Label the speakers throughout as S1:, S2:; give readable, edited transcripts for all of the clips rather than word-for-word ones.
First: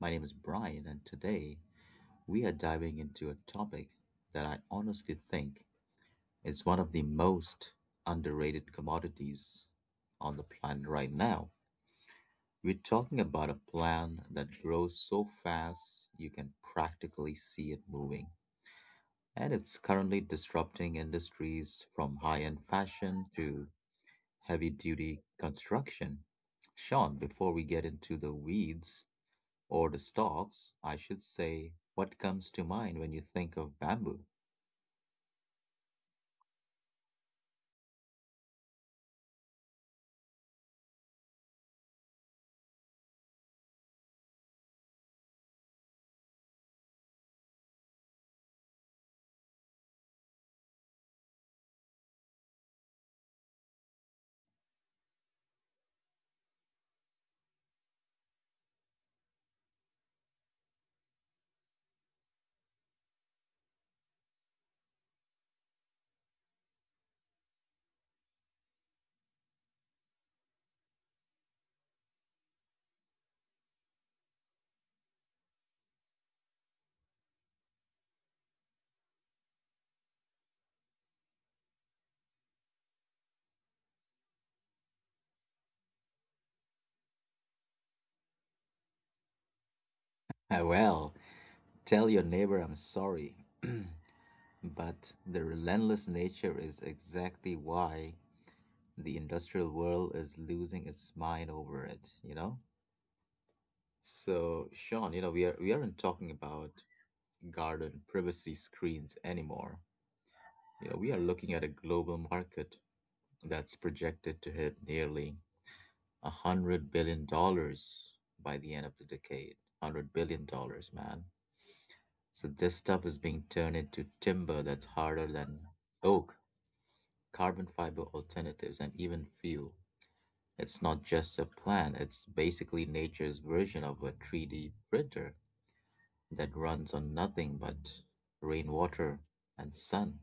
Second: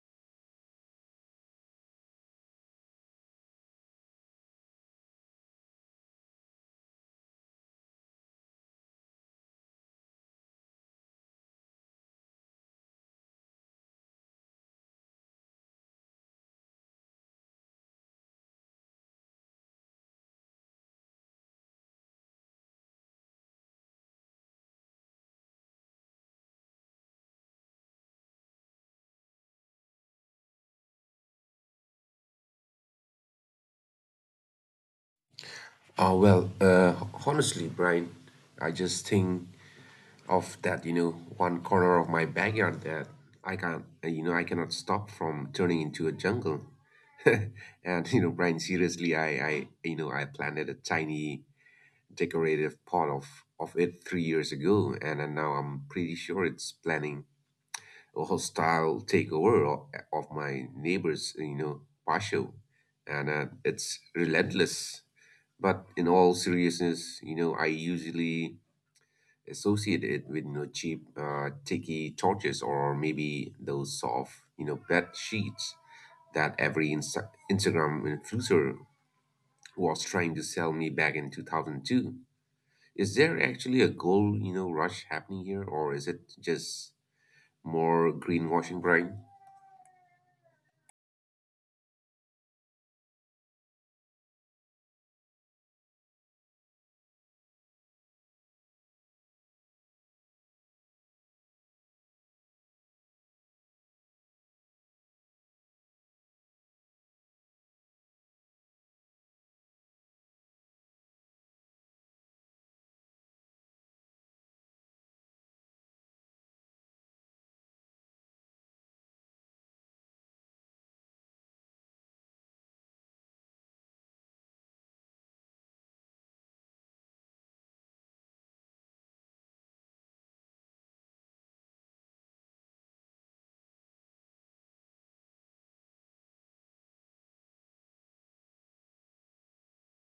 S1: My name is Brian, and today we are diving into a topic that I honestly think is one of the most underrated commodities on the planet right now. We're talking about a plant that grows so fast you can practically see it moving, and it's currently disrupting industries from high end fashion to heavy duty construction. Sean, before we get into the weeds, Or the stalks, I should say. What comes to mind when you think of bamboo?
S2: Well, honestly, Brian, I just think of that one corner of my backyard that I can't, you know, I cannot stop from turning into a jungle. And, Brian, seriously, I planted a tiny decorative pot of it 3 years ago, and, now I'm pretty sure it's planning a hostile takeover of my neighbor's patio. And it's relentless. But in all seriousness, I usually associate it with cheap, tacky torches, or maybe those soft, bed sheets that every Instagram influencer was trying to sell me back in 2002. Is there actually a gold rush happening here, or is it just more greenwashing, Brian?
S1: Ah, well, tell your neighbor I'm sorry. But the relentless nature is exactly why the industrial world is losing its mind over it, you know? So, Sean, you know, we aren't talking about garden privacy screens anymore. You know, we are looking at a global market that's projected to hit nearly $100 billion by the end of the decade. $100 billion, man. So this stuff is being turned into timber that's harder than oak, carbon fiber alternatives, and even fuel. It's not just a plan, it's basically nature's version of a 3D printer that runs on nothing but rainwater and sun.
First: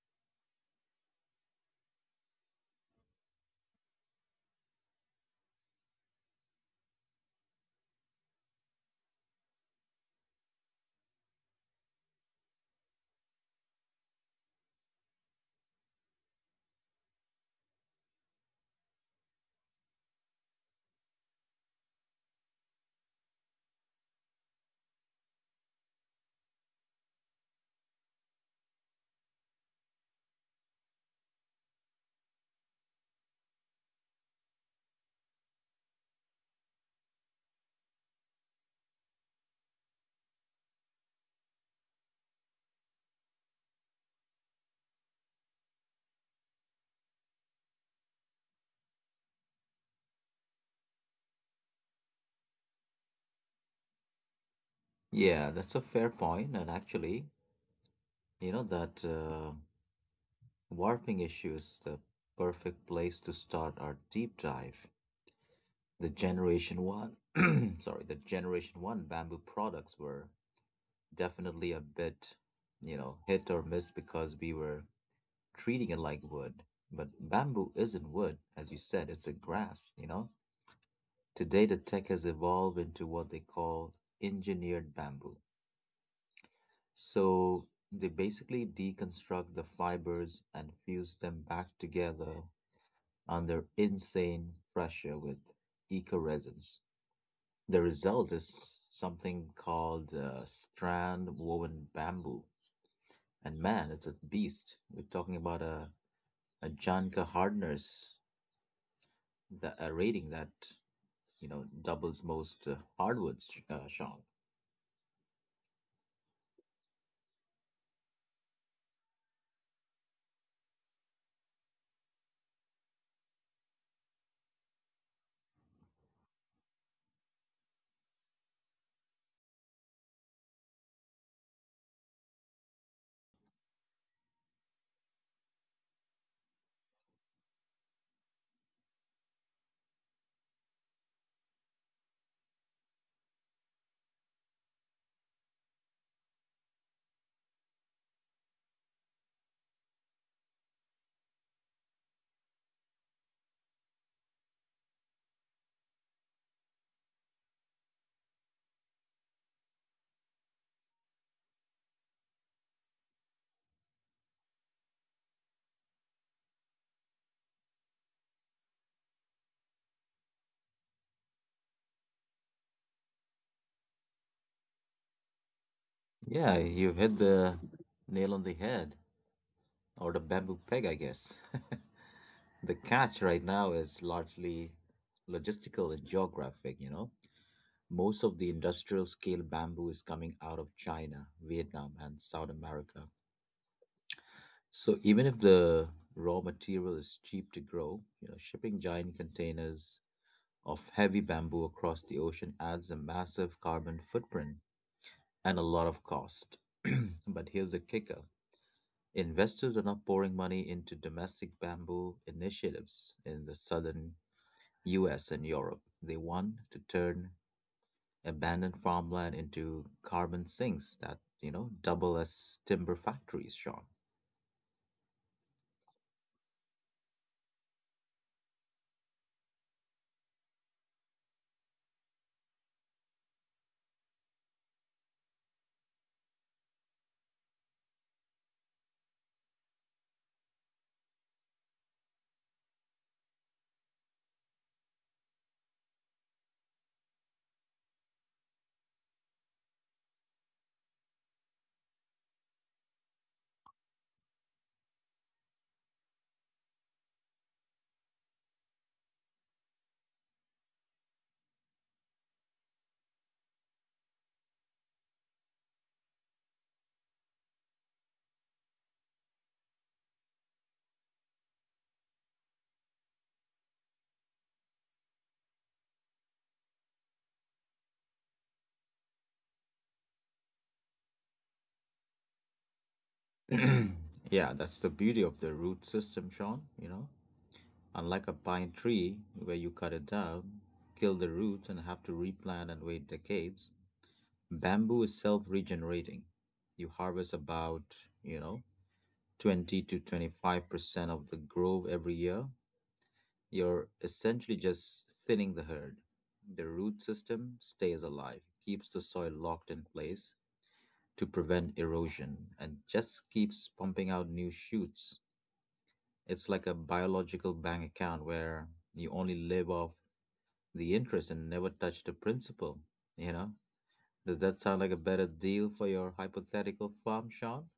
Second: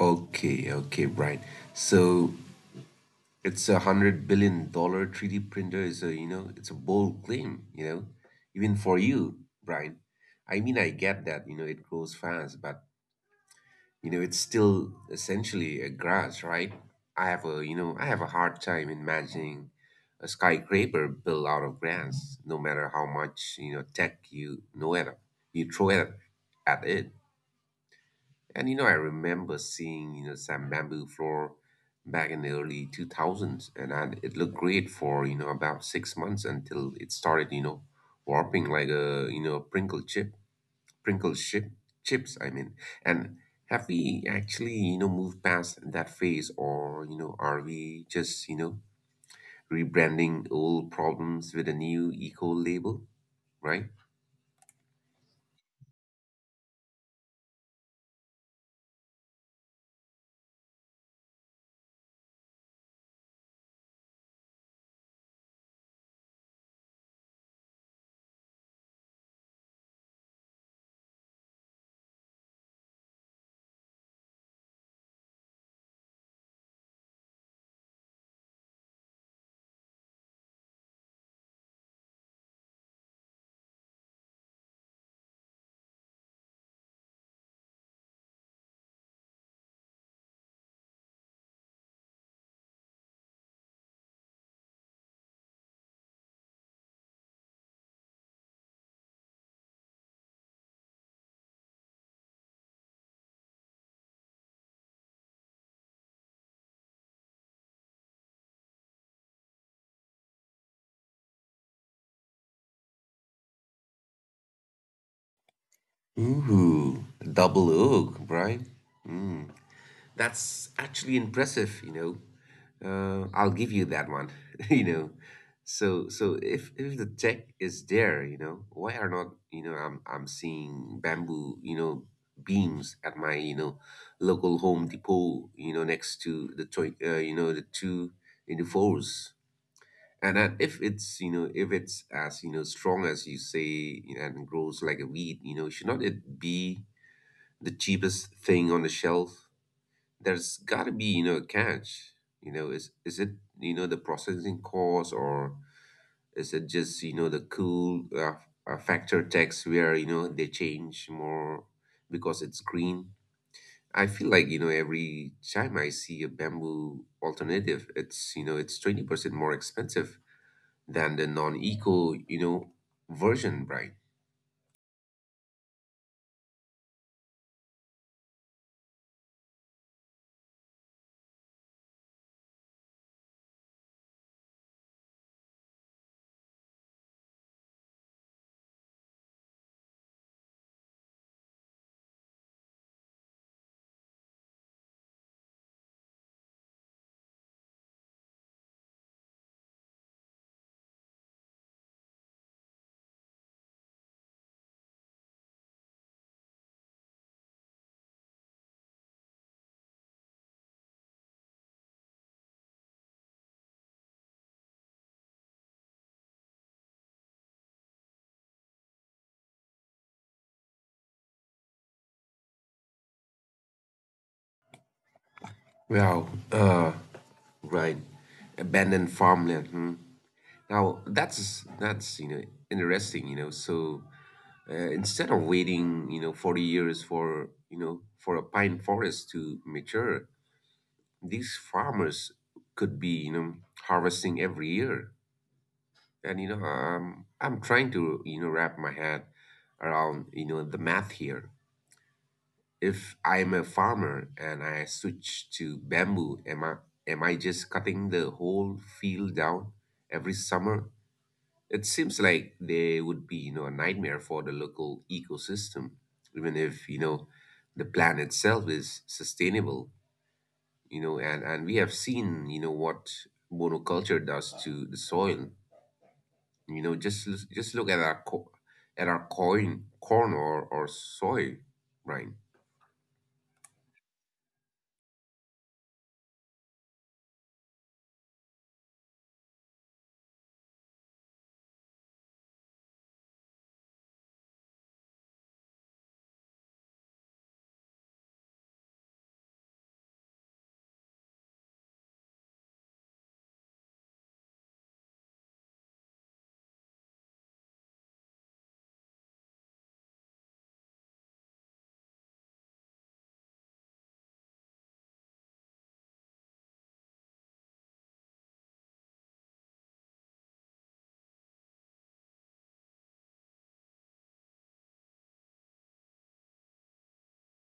S2: Okay, okay, Brian. So it's $100 billion 3D printer is a you know it's a bold claim, even for you, Brian. I mean, I get that it grows fast, but it's still essentially a grass, right? I have a hard time imagining a skyscraper built out of grass, no matter how much tech you throw it at it. And I remember seeing some bamboo floor back in the early 2000s, and it looked great for about 6 months until it started warping like a Pringle chips. I mean, and have we actually moved past that phase, or are we just rebranding old problems with a new eco label, right?
S1: Yeah, that's a fair point. And actually, you know that warping issues, the perfect place to start our deep dive. The Generation 1, sorry, the Generation 1 bamboo products were definitely a bit, you know, hit or miss because we were treating it like wood. But bamboo isn't wood, as you said, it's a grass, you know? Today, the tech has evolved into what they call engineered bamboo. So they basically deconstruct the fibers and fuse them back together under insane pressure with eco-resins. The result is something called strand woven bamboo. And man, it's a beast. We're talking about a Janka hardness, a rating that, you know, doubles most hardwoods, Sean.
S2: Ooh, double oak, right? That's actually impressive. I'll give you that one, you know. So if the tech is there, why are not I'm seeing bamboo beams at my local Home Depot, next to the toy, you know, the two in the fours. And then if it's, you know, if it's as strong as you say and grows like a weed, should not it be the cheapest thing on the shelf? There's got to be a catch. Is it the processing cost, or is it just the cool factor text where they change more because it's green? I feel like, every time I see a bamboo alternative, it's you know it's 20% more expensive than the non-eco version, right?
S1: Yeah, you've hit the nail on the head, or the bamboo peg, I guess. The catch right now is largely logistical and geographic, you know? Most of the industrial scale bamboo is coming out of China, Vietnam, and South America. So even if the raw material is cheap to grow, you know, shipping giant containers of heavy bamboo across the ocean adds a massive carbon footprint and a lot of cost. But here's the kicker. Investors are not pouring money into domestic bamboo initiatives in the southern US and Europe. They want to turn abandoned farmland into carbon sinks that you know double as timber factories.
S2: Well, right. Abandoned farmland. Hmm. Now that's interesting. So instead of waiting 40 years for a pine forest to mature, these farmers could be harvesting every year. And I'm trying to wrap my head around the math here. If I'm a farmer and I switch to bamboo, am I just cutting the whole field down every summer? It seems like they would be a nightmare for the local ecosystem, even if the plan itself is sustainable, and we have seen what monoculture does to the soil. Just look at our corn or soy, right?
S1: Sean, yeah, that's the beauty of the root system, Sean. You know, unlike a pine tree where you cut it down, kill the roots and have to replant and wait decades, bamboo is self-regenerating. You harvest about, you know, 20 to 25% of the grove every year. You're essentially just thinning the herd. The root system stays alive, keeps the soil locked in place to prevent erosion, and just keeps pumping out new shoots. It's like a biological bank account where you only live off the interest and never touch the principal. You know? Does that sound like a better deal for your hypothetical farm, Sean?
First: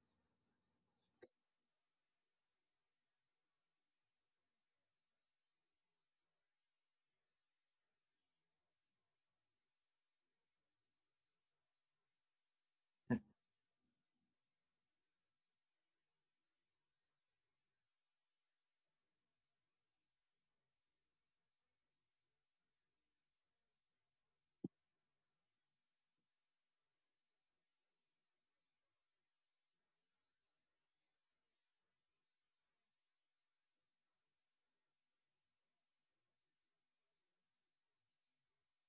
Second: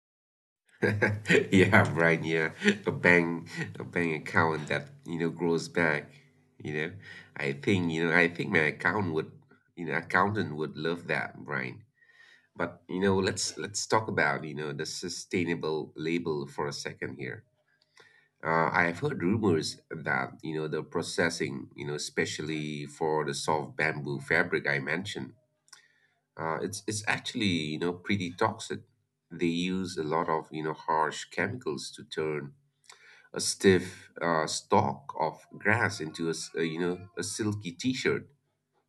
S2: Yeah, right. Yeah, a bank, a bank account that grows back. You know, I think my accountant would love that, Brian. But let's talk about the sustainable label for a second here. I've heard rumors that the processing, especially for the soft bamboo fabric I mentioned, it's actually pretty toxic. They use a lot of harsh chemicals to turn a stiff stalk of grass into a, s- a, you know a silky t-shirt,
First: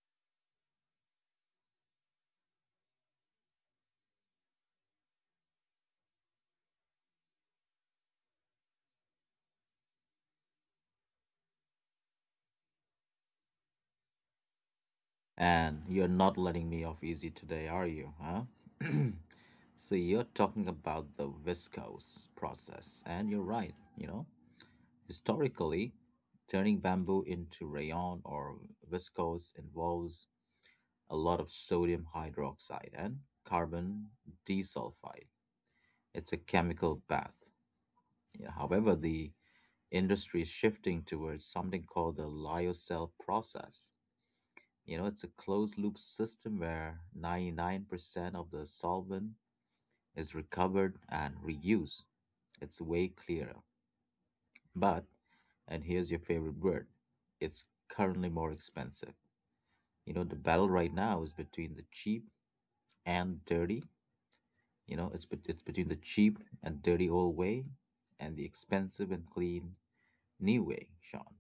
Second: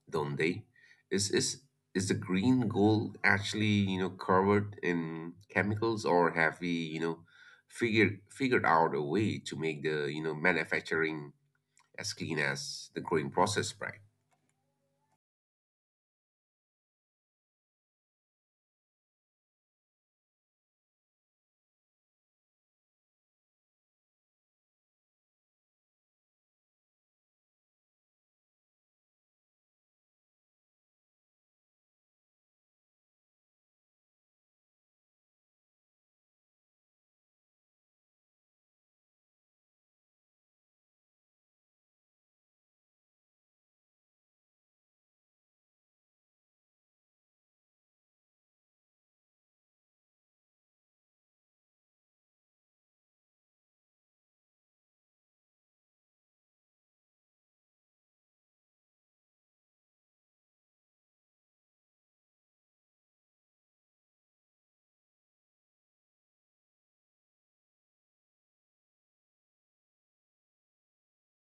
S2: don't they? Is is is the green gold actually covered in chemicals, or have we figured out a way to make the manufacturing as clean as the growing process, right?
S1: And you're not letting me off easy today, are you, huh? So you're talking about the viscose process, and you're right, you know. Historically, turning bamboo into rayon or viscose involves a lot of sodium hydroxide and carbon disulfide. It's a chemical bath. Yeah, however, the industry is shifting towards something called the lyocell process. You know, it's a closed loop system where 99% of the solvent is recovered and reused. It's way clearer. But, and here's your favorite word, it's currently more expensive. You know, the battle right now is between the cheap and dirty. You know, it's between the cheap and dirty old way and the expensive and clean new way, Sean.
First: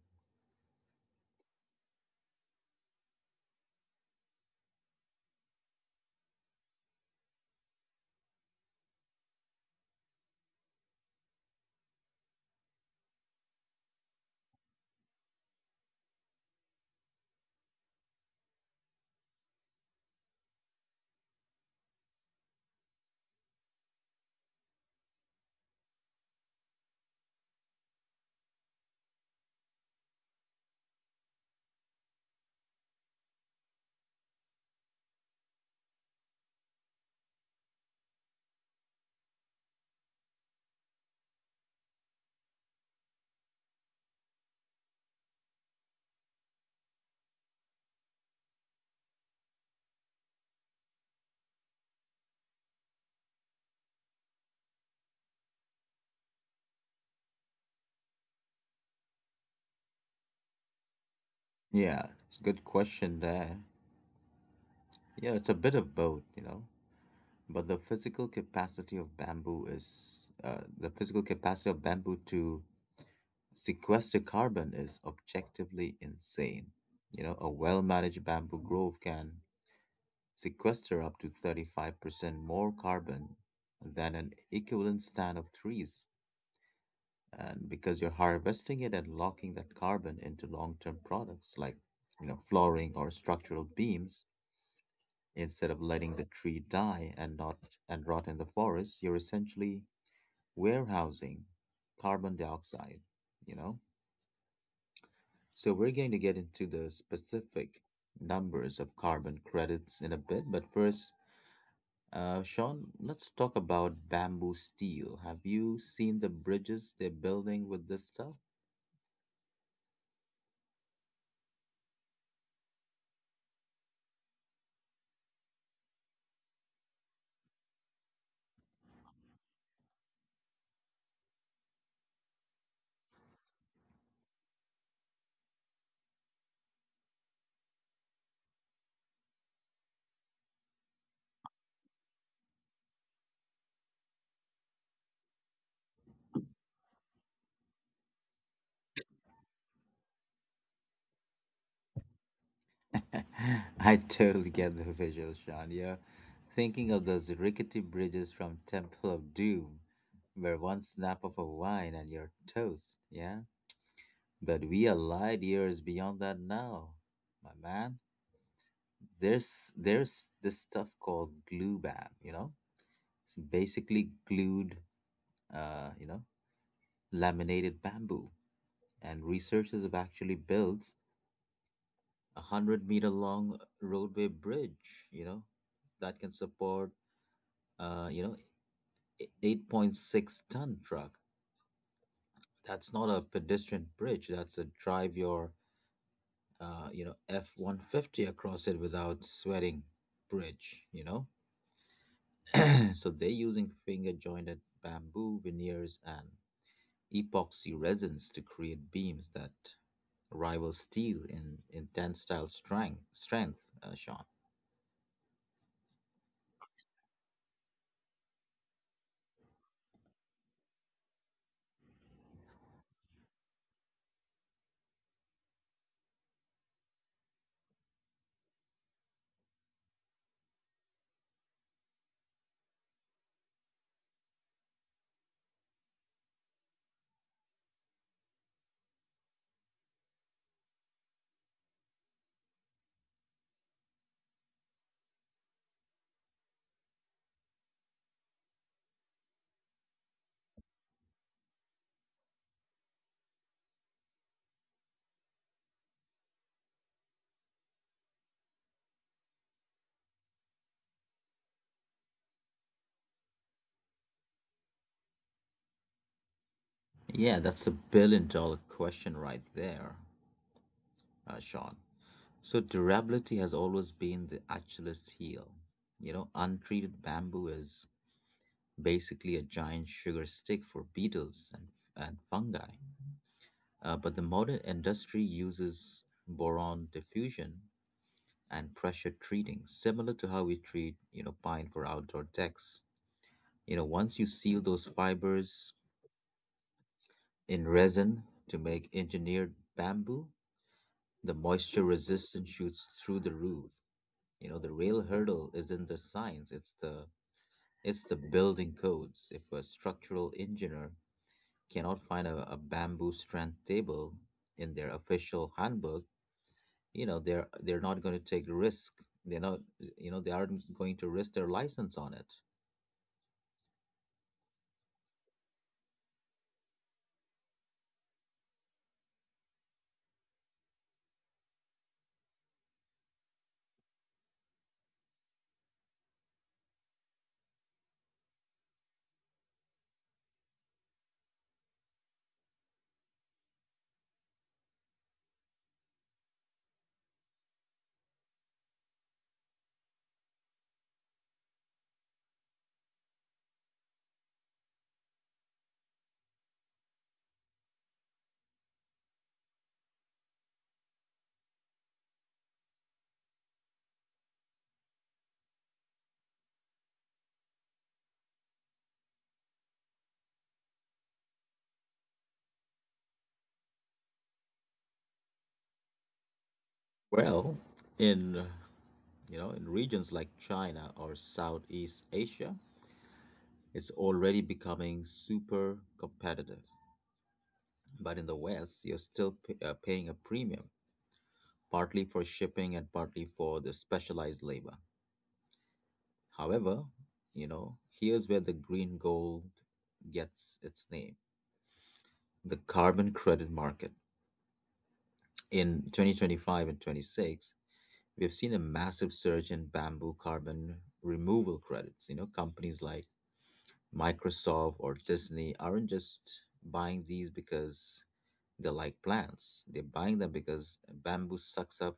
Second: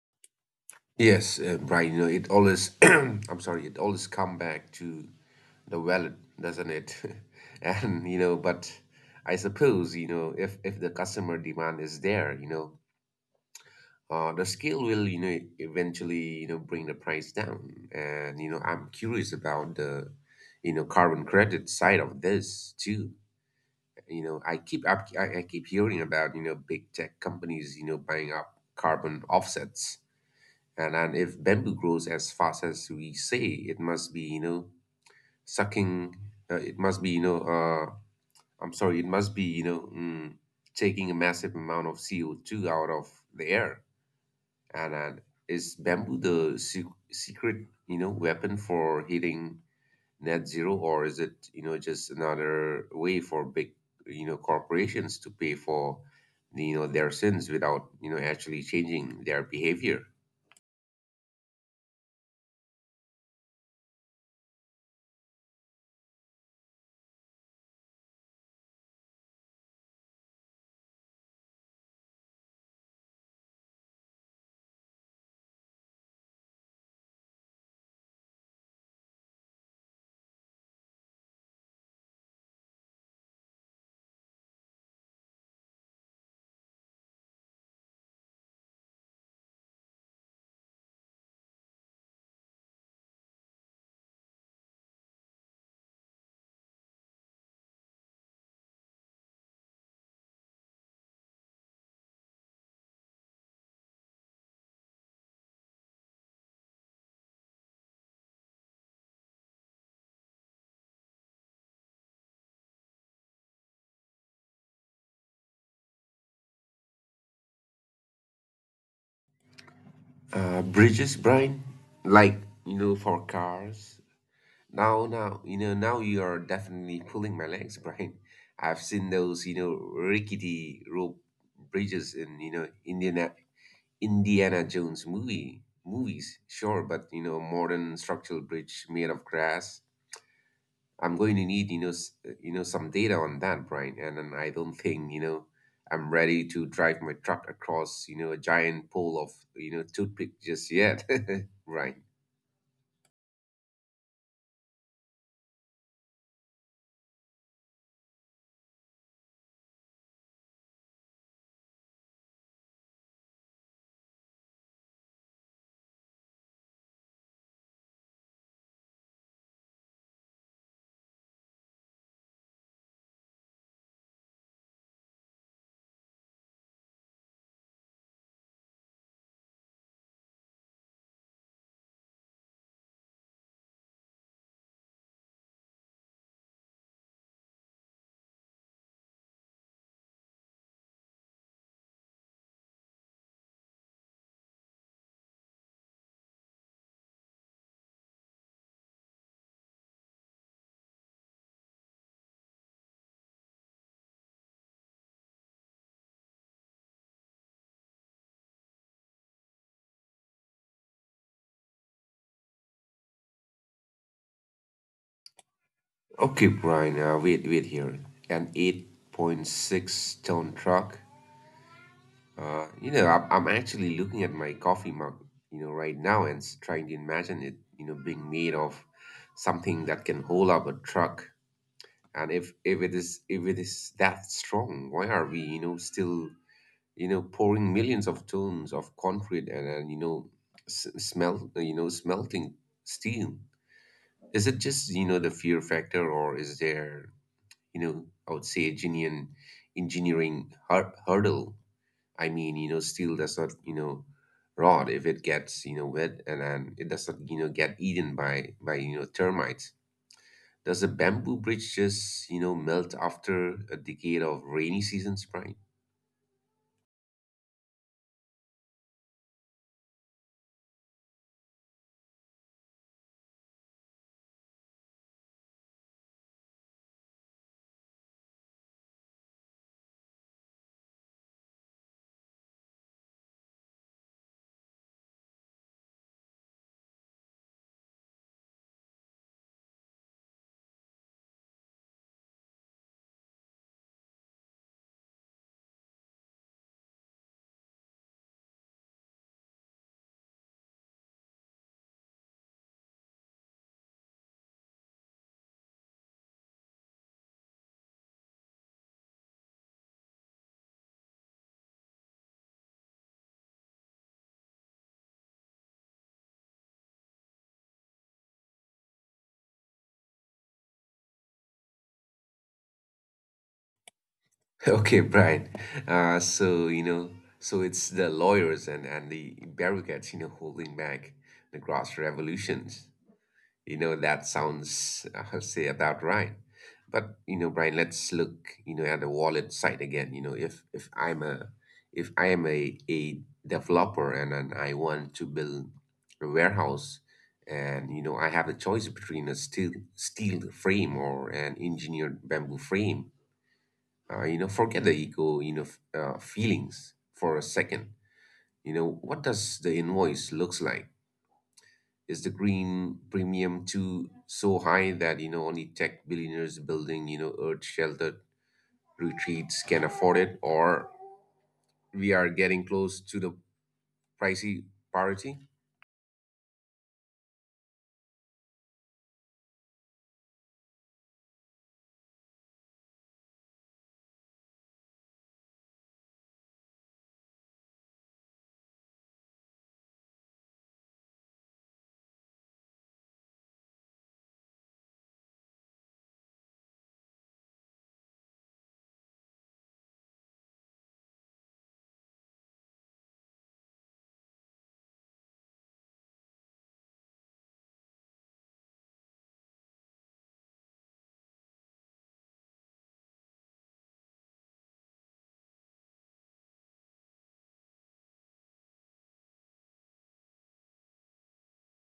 S2: Yes, Brian, I'm sorry, it always come back to the wallet, doesn't it? And, but I suppose, if the customer demand is there, the scale will eventually, bring the price down. And I'm curious about the carbon credit side of this too. I keep hearing about big tech companies, buying up carbon offsets and if bamboo grows as fast as we say, it must be sucking. It must be. I'm sorry. It must be taking a massive amount of CO2 out of the air. And is bamboo the secret weapon for hitting net zero, or is it just another way for big corporations to pay for their sins without actually changing their behavior?
S1: Yeah, it's a good question there. Yeah, it's a bit of both, you know. But the physical capacity of bamboo to sequester carbon is objectively insane. You know, a well-managed bamboo grove can sequester up to 35% more carbon than an equivalent stand of trees. And because you're harvesting it and locking that carbon into long-term products like, you know, flooring or structural beams, instead of letting the tree die and not and rot in the forest, you're essentially warehousing carbon dioxide, you know? So we're going to get into the specific numbers of carbon credits in a bit, but first, Sean, let's talk about bamboo steel. Have you seen the bridges they're building with this stuff?
S2: Bridges, Brian, like, for cars. Now you are definitely pulling my legs, Brian. I've seen those rickety rope bridges in Indiana Jones movies, sure, but modern structural bridge made of grass. I'm going to need some data on that, Brian. And I don't think I'm ready to drive my truck across a giant pole of toothpick just yet, Brian.
S1: I totally get the visual, Sean. You're thinking of those rickety bridges from Temple of Doom, where one snap of a wine and you're toast. Yeah? But we are light years beyond that now, my man. There's this stuff called glue bam, you know? It's basically glued, uh, you know, laminated bamboo. And researchers have actually built a 100-meter-long roadway bridge, you know, that can support, uh, you know, 8.6 ton truck. That's not a pedestrian bridge. That's a drive your F 150 across it without sweating bridge, you know. So they're using finger jointed bamboo veneers and epoxy resins to create beams that rival steel in tensile strength, Sean.
S2: Okay, Brian. Wait, here. An 8.6-ton truck. I'm actually looking at my coffee mug right now and trying to imagine it being made of something that can hold up a truck. And if it is that strong, why are we still pouring millions of tons of concrete, and smelting steel. Is it just the fear factor, or is there, I would say, a genuine engineering hurdle? I mean, steel does not rot if it gets wet, and then it does not get eaten by termites. Does a bamboo bridge just melt after a decade of rainy seasons, Brian?
S1: Yeah, that's a billion dollar question right there, Sean. So, durability has always been the Achilles heel. You know, untreated bamboo is basically a giant sugar stick for beetles and fungi. But the modern industry uses boron diffusion and pressure treating, similar to how we treat, you know, pine for outdoor decks. You know, once you seal those fibers in resin to make engineered bamboo, the moisture resistance shoots through the roof. You know, the real hurdle isn't the science, it's the building codes. If a structural engineer cannot find a bamboo strand table in their official handbook, you know, they're not going to take risk. They're not, you know, they aren't going to risk their license on it.
S2: Okay, Brian. Uh, so you know, so it's the lawyers and the bureaucrats, holding back the grass revolutions. That sounds, I'll say, about right. But, Brian, let's look, at the wallet side again. You know, if I'm a if I am a developer, and I want to build a warehouse, and I have a choice between a steel frame or an engineered bamboo frame. Forget the ego, feelings for a second. What does the invoice looks like? Is the green premium too so high that only tech billionaires building earth sheltered retreats can afford it, or we are getting close to the pricey parity?
S1: Well, in in regions like China or Southeast Asia, it's already becoming super competitive. But in the West, you're still paying a premium, partly for shipping and partly for the specialized labor. However, you know, here's where the green gold gets its name the carbon credit market. In 2025 and 26, we've seen a massive surge in bamboo carbon removal credits. You know, companies like Microsoft or Disney aren't just buying these because they like plants, they're buying them because bamboo sucks up,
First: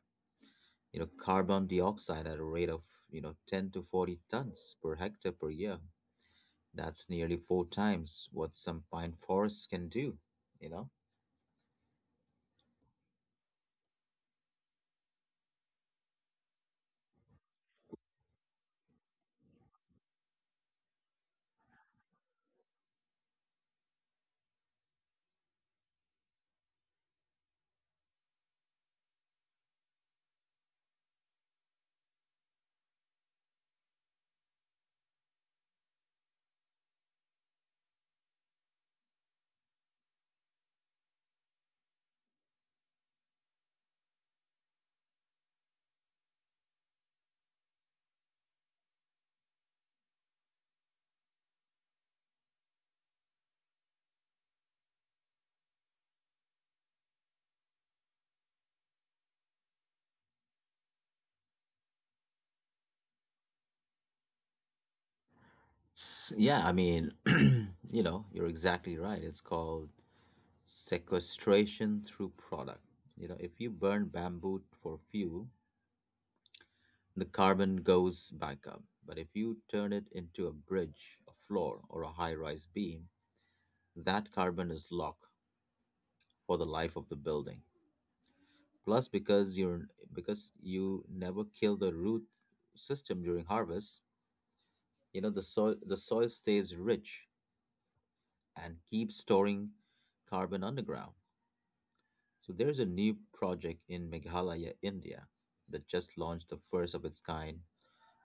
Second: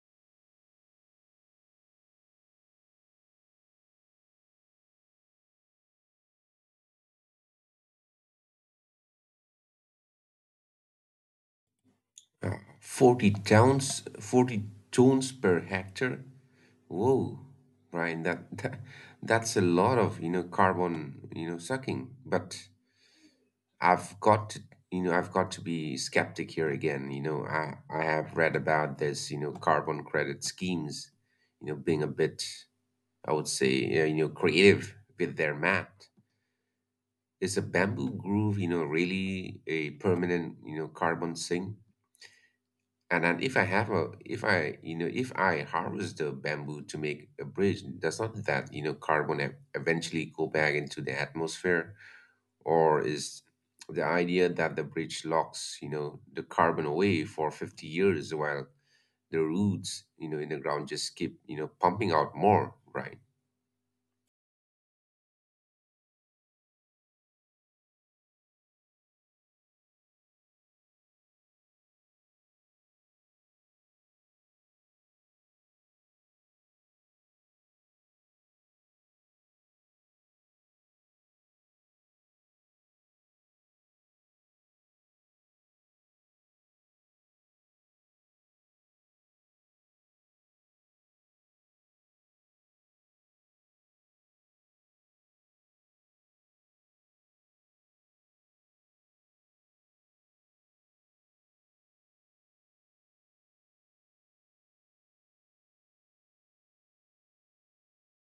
S1: you know, carbon dioxide at a rate of, you know, 10 to 40 tons per hectare per year. That's nearly four times what some pine forests can do, you know?
S2: 40 tons per hectare. Whoa, Brian, that's a lot of carbon sucking. But I've got to, I've got to be skeptic here again. I have read about this, carbon credit schemes, being a bit, I would say, creative with their math. Is a bamboo groove really a permanent carbon sink? And then if I have a, if I, you know, if I harvest the bamboo to make a bridge, does not that carbon eventually go back into the atmosphere? Or is the idea that the bridge locks the carbon away for 50 years while the roots, in the ground, just keep pumping out more, right?
S1: Yeah, I mean, you know, you're exactly right. It's called sequestration through product. You know, if you burn bamboo for fuel, the carbon goes back up. But if you turn it into a bridge, a floor, or a high rise beam, that carbon is locked for the life of the building. Plus, because you never kill the root system during harvest, you know the soil stays rich and keeps storing carbon underground. So there's a new project in Meghalaya, India, that just launched the first of its kind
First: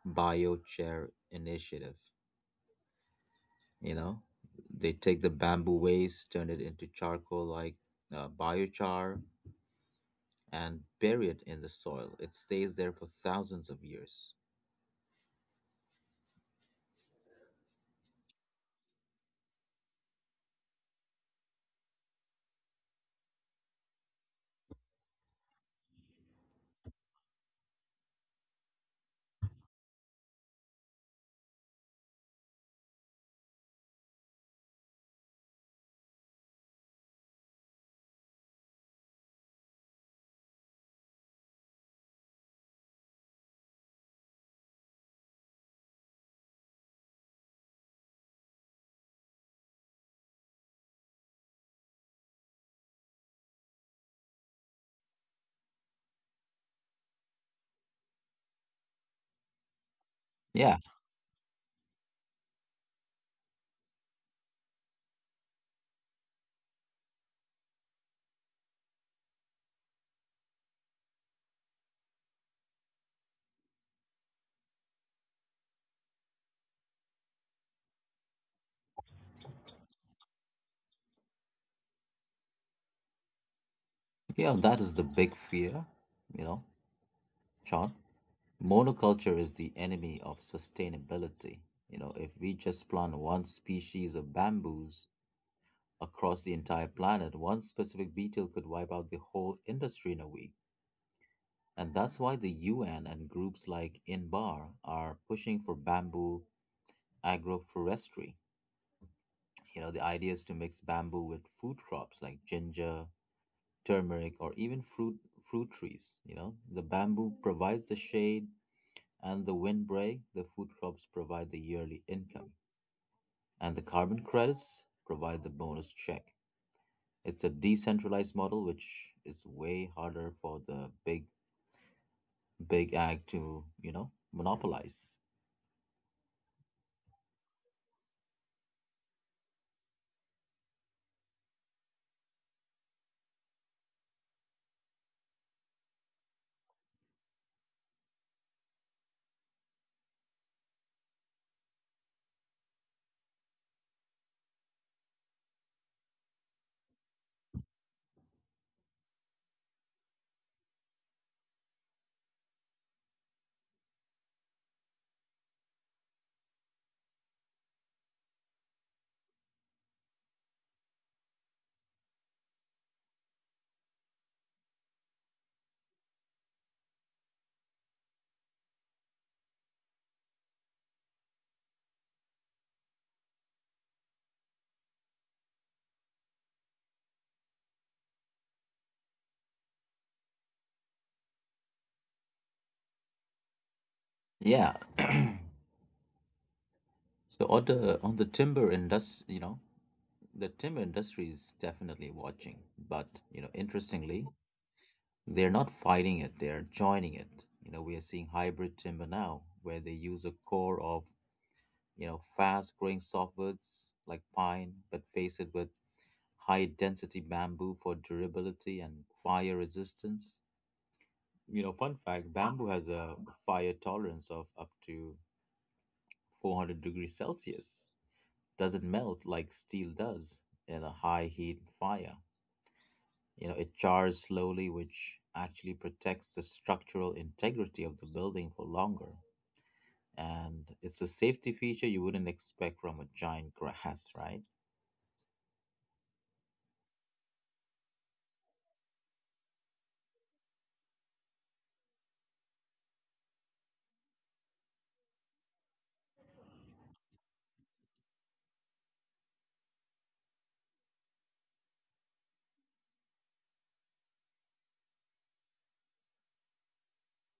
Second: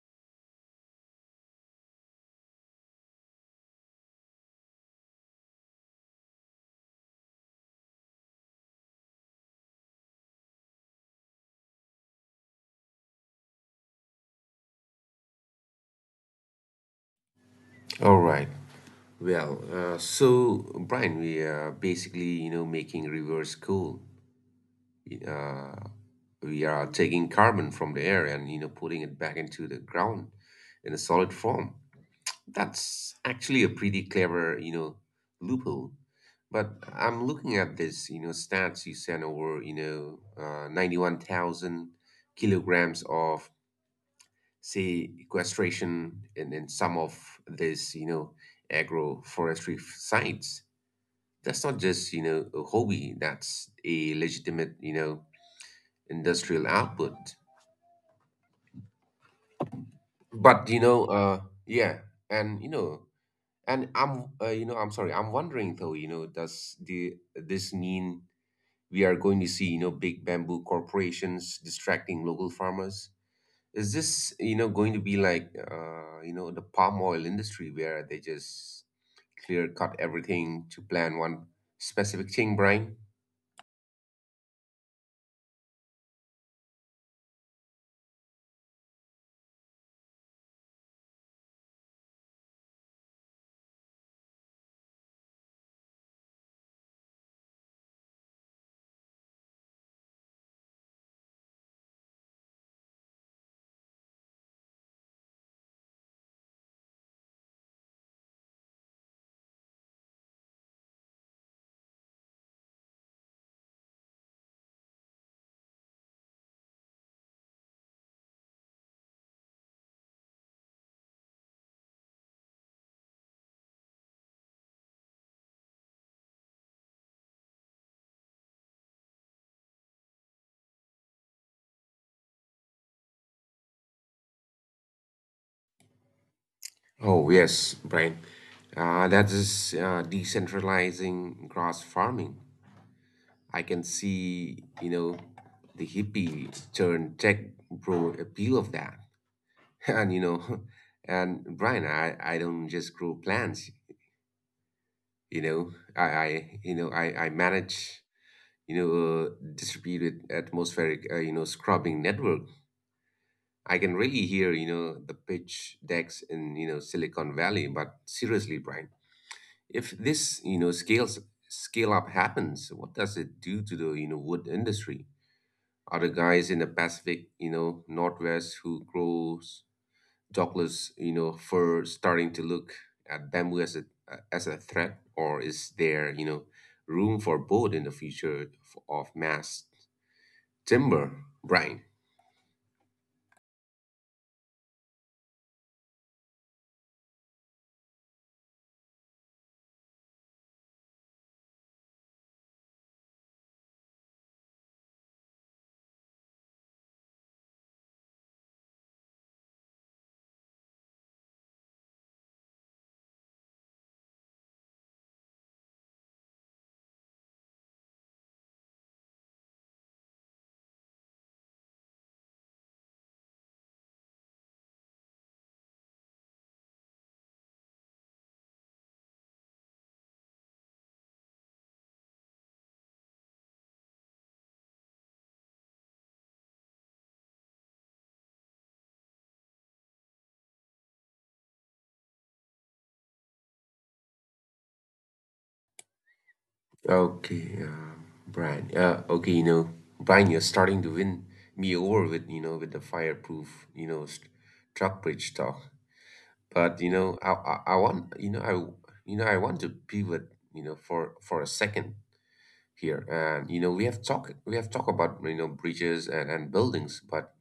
S1: biochar initiative. You know, they take the bamboo waste, turn it into charcoal like biochar, and bury it in the soil. It stays there for thousands of years.
S2: All right. Well, so, Brian, we are basically making reverse cool. Uh, we are taking carbon from the air and, putting it back into the ground in a solid form. That's actually a pretty clever loophole. But I'm looking at this stats you sent over, 91,000 kilograms of, say, sequestration, and then some of this agroforestry sites. That's not just a hobby. That's a legitimate industrial output. But,
S1: Yeah,
S2: you know, uh, yeah. And, you know, And I'm, you know, I'm sorry. I'm wondering though, does the this mean we are going to see, big bamboo corporations distracting local farmers? Is this, going to be like, the palm oil industry where they just clear cut everything to plant one specific thing, Brian?
S1: Yeah, that is the big fear, you know, Sean. Monoculture is the enemy of sustainability. You know, if we just plant one species of bamboos across the entire planet, one specific beetle could wipe out the whole industry in a week. And that's why the UN and groups like INBAR are pushing for bamboo agroforestry. You know, the idea is to mix bamboo with food crops like ginger, turmeric, or even fruit trees. You know, the bamboo provides the shade and the windbreak, the food crops provide the yearly income, and the carbon credits provide the bonus check. It's a decentralized model, which is way harder for the big ag to you know monopolize.
S2: Oh yes, Brian. That is decentralizing grass farming. I can see, the hippie turn tech bro appeal of that. And, you know, and Brian, I don't just grow plants, I manage, a distributed atmospheric, scrubbing network. I can really hear, the pitch decks in, Silicon Valley. But seriously, Brian, if this, scale up happens, what does it do to the, wood industry? Other guys in the Pacific, Northwest who grows Douglas, fir starting to look at bamboo as a threat, or is there, room for both in the future of mass timber, Brian?
S1: Yeah. So on the timber industry, you know, the timber industry is definitely watching, but you know, interestingly, they're not fighting it; they're joining it. You know, we are seeing hybrid timber now, where they use a core of, you know, fast growing softwoods like pine, but face it with high density bamboo for durability and fire resistance. You know, fun fact bamboo has a fire tolerance of up to 400 degrees Celsius. Doesn't melt like steel does in a high heat fire. You know, it chars slowly, which actually protects the structural integrity of the building for longer. And it's a safety feature you wouldn't expect from a giant grass, right?
S2: Okay, Brian. Okay, Brian, you're starting to win me over with with the fireproof you know st- truck bridge talk. But I want I want to pivot for a second here. And we have talked about bridges and buildings, but